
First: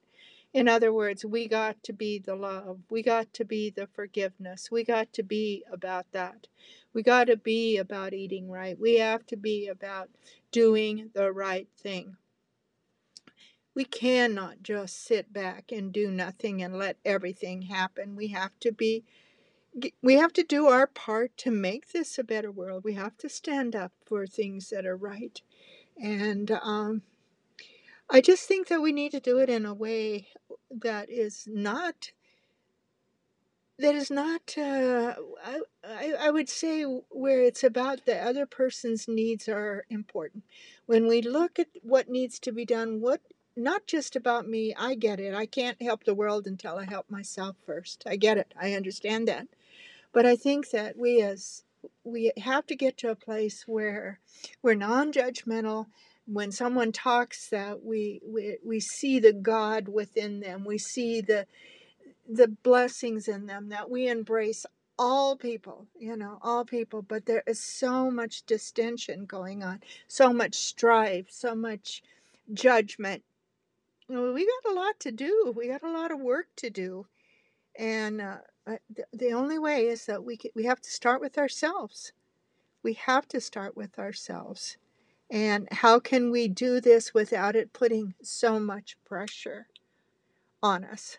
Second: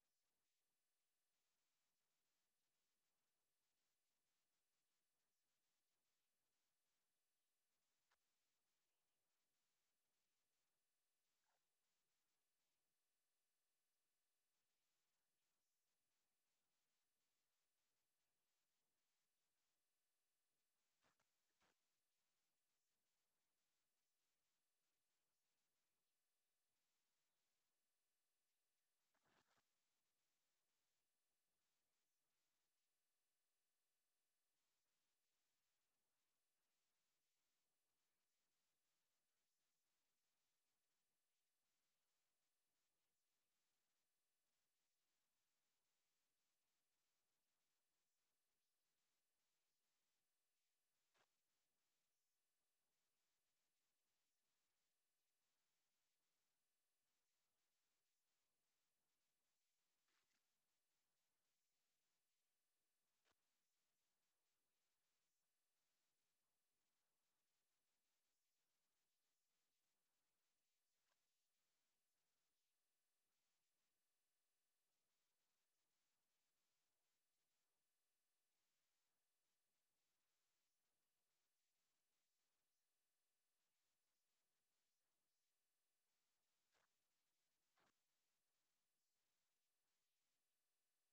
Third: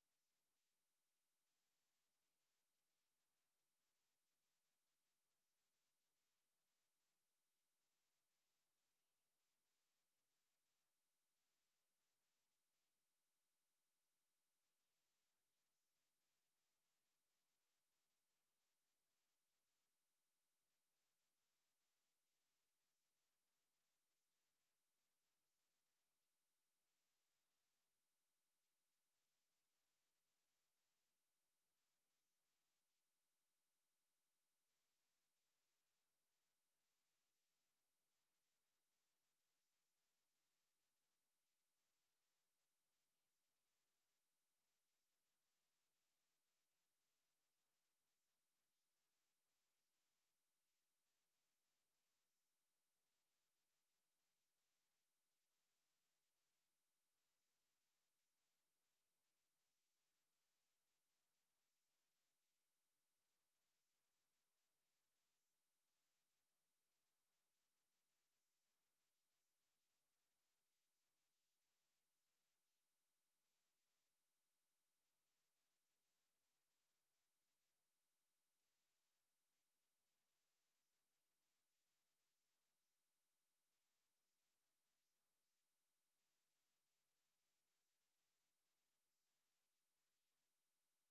[SPEAKER 3] In other words, we got to be the love. We got to be the forgiveness. We got to be about that. We got to be about eating right. We have to be about doing the right thing. We cannot just sit back and do nothing and let everything happen. We have to do our part to make this a better world. We have to stand up for things that are right. And I just think that we need to do it in a way that is not that is not, I would say, where it's about the other person's needs are important. When we look at what needs to be done, what not just about me, I get it. I can't help the world until I help myself first. I get it. I understand that. But I think that we have to get to a place where we're non-judgmental. When someone talks, that we see the God within them, we see the blessings in them, that we embrace all people, all people. But there is so much distension going on, so much strife, so much judgment. We got a lot to do. We got a lot of work to do, and I- the only way is that we have to start with ourselves. We have to start with ourselves. And how can we do this without it putting so much pressure on us?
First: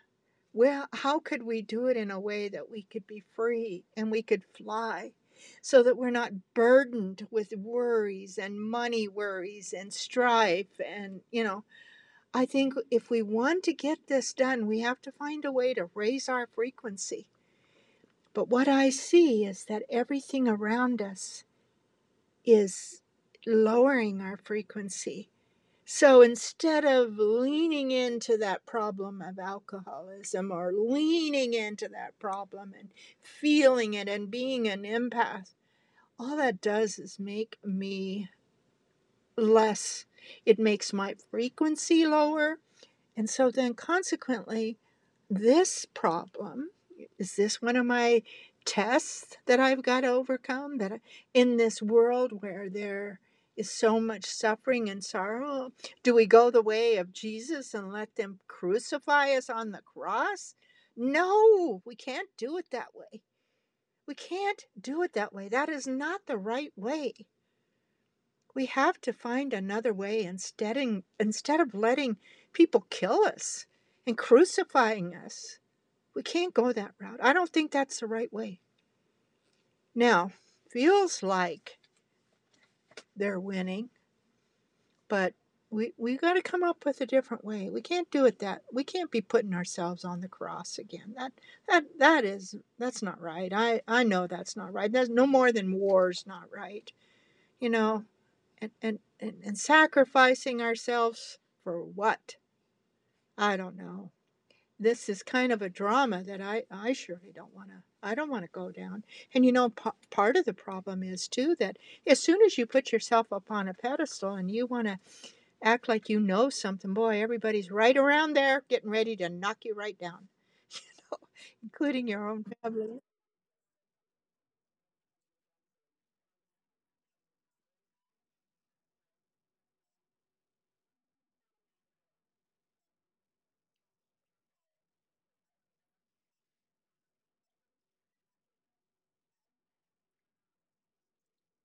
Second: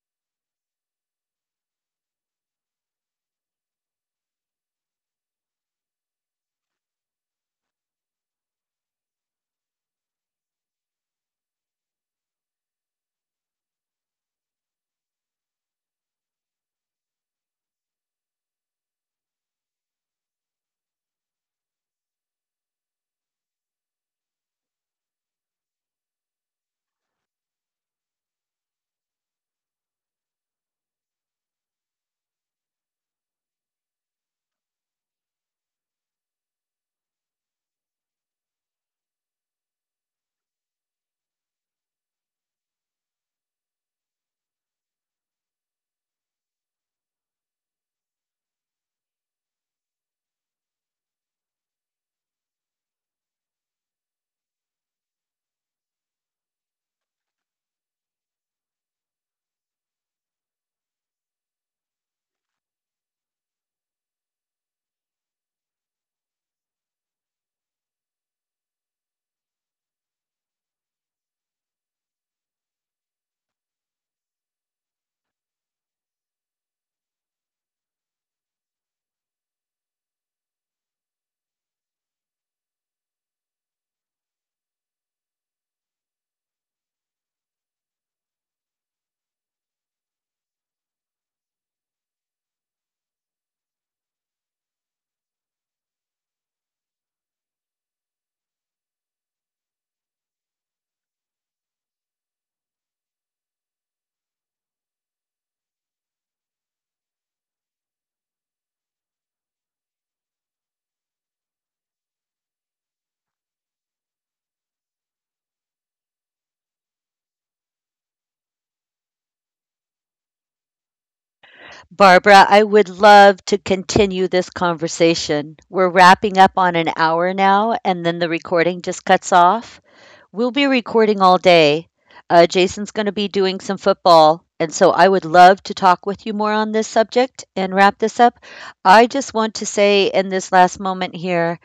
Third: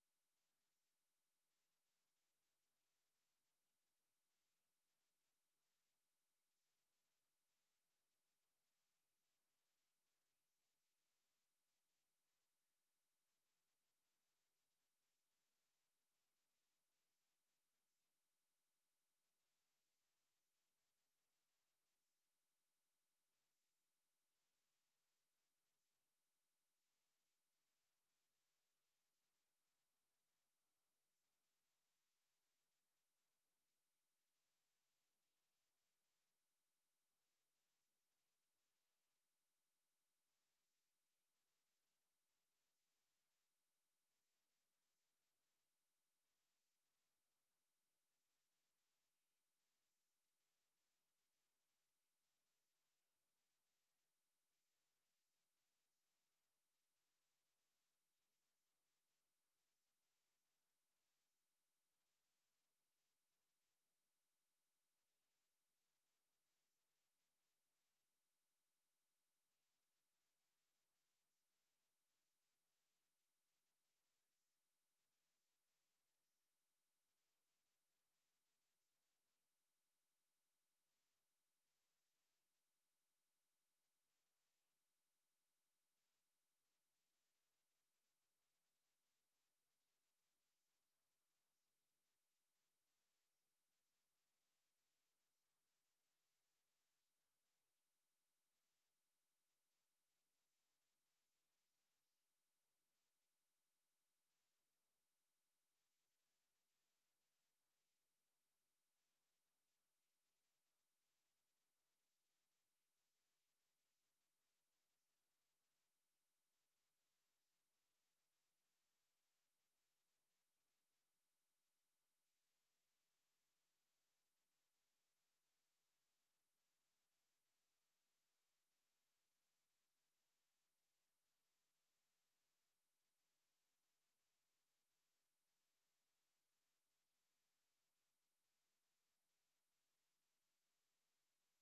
[SPEAKER 3] Well, how could we do it in a way that we could be free and we could fly, so that we're not burdened with worries and money worries and strife, and, I think if we want to get this done, we have to find a way to raise our frequency. But what I see is that everything around us is lowering our frequency. So instead of leaning into that problem of alcoholism, or leaning into that problem and feeling it and being an empath, all that does is make me less. It makes my frequency lower. And so then, consequently, this problem is this one of my tests that I've got to overcome, that in this world where there is so much suffering and sorrow, do we go the way of Jesus and let them crucify us on the cross? No, we can't do it that way. We can't do it that way. That is not the right way. We have to find another way, instead of letting people kill us and crucifying us. We can't go that route. I don't think that's the right way. Now, feels like they're winning, but we got to come up with a different way. We can't do it that. We can't be putting ourselves on the cross again. That's not right. I know that's not right. That's no more than war's not right. You know, and sacrificing ourselves for what? I don't know. This is kind of a drama that I surely don't want to go down. And, part of the problem is, too, that as soon as you put yourself up on a pedestal and you want to act like you know something, boy, everybody's right around there getting ready to knock you right down, including your own
[SPEAKER 1] Barbara, I would
[SPEAKER 3] family.
[SPEAKER 1] love to continue this conversation. We're wrapping up on an hour now, and then the recording just cuts off. We'll be recording all day. Jason's going to be doing some football. And so I would love to talk with you more on this subject and wrap this up. I just want to say in this last moment here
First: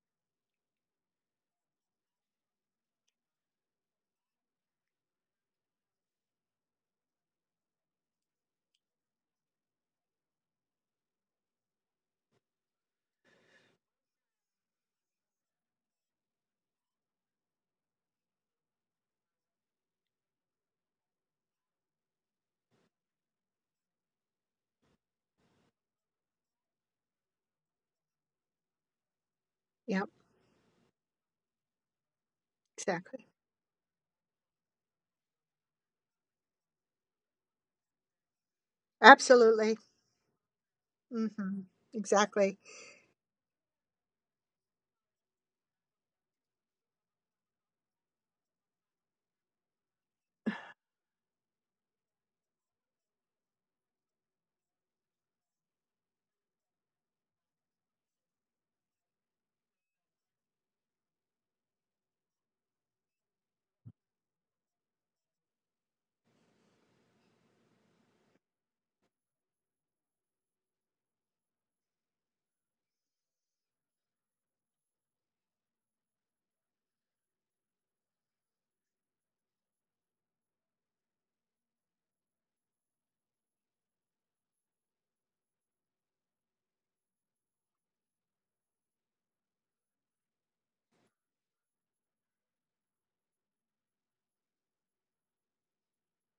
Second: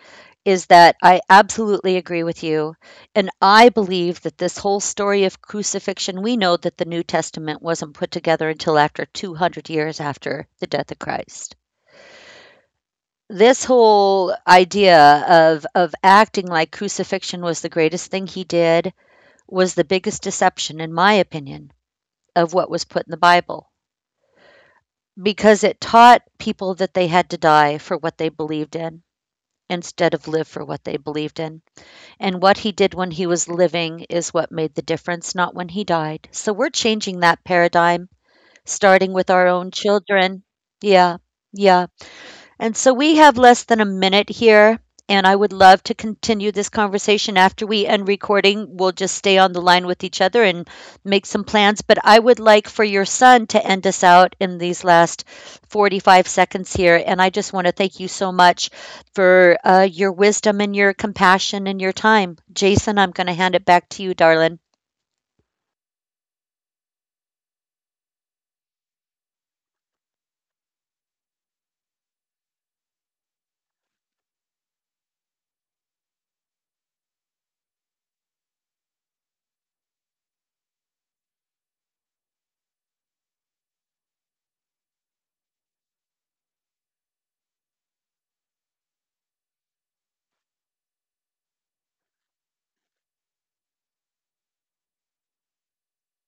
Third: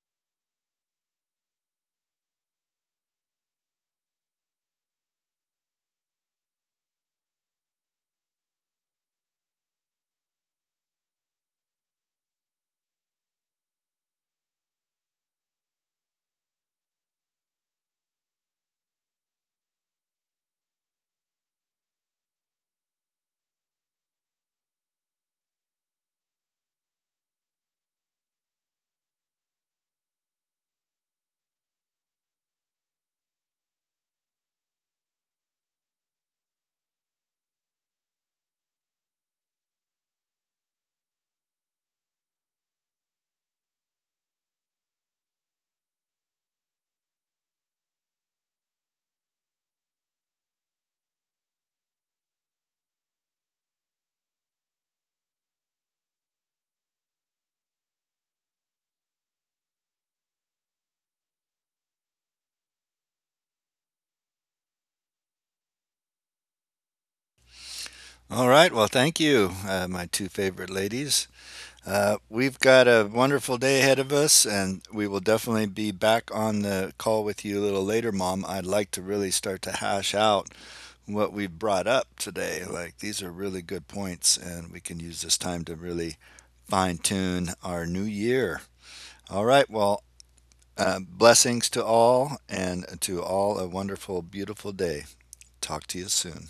[SPEAKER 1] is that I absolutely agree with you. And I believe that this whole story of crucifixion, we know that the New Testament wasn't put together until after 200 years after the death of Christ. This whole idea of acting like crucifixion was the greatest thing he did was the biggest deception, in my opinion, of what was put in the Bible, because it taught people that they had to die for what they believed in
[SPEAKER 3] Yep,
[SPEAKER 1] instead of live for what they believed in. And what he
[SPEAKER 3] exactly.
[SPEAKER 1] did when he was living is what made the difference, not when he died. So we're changing that paradigm, starting with our
[SPEAKER 3] Absolutely.
[SPEAKER 1] own children. Yeah,
[SPEAKER 3] Hmm.
[SPEAKER 1] yeah.
[SPEAKER 3] Exactly.
[SPEAKER 1] And so we have less than a minute here, and I would love to continue this conversation after we end recording. We'll just stay on the line with each other and make some plans. But I would like for your son to end us out in these last 45 seconds here. And I just want to thank you so much for your wisdom and your compassion and your time. Jason, I'm going to hand it back to you, darling.
[SPEAKER 2] All right. Well, thank you, my two favorite ladies. We've got a wonderful day ahead of us, and we will definitely be back on the call with you a little later, Mom. I'd like to really start to hash out what we've brought up today. Like, these are really good points, and we can use this time to really fine tune our new year. All right, well, blessings to all, and to all a wonderful, beautiful day. Talk to you soon.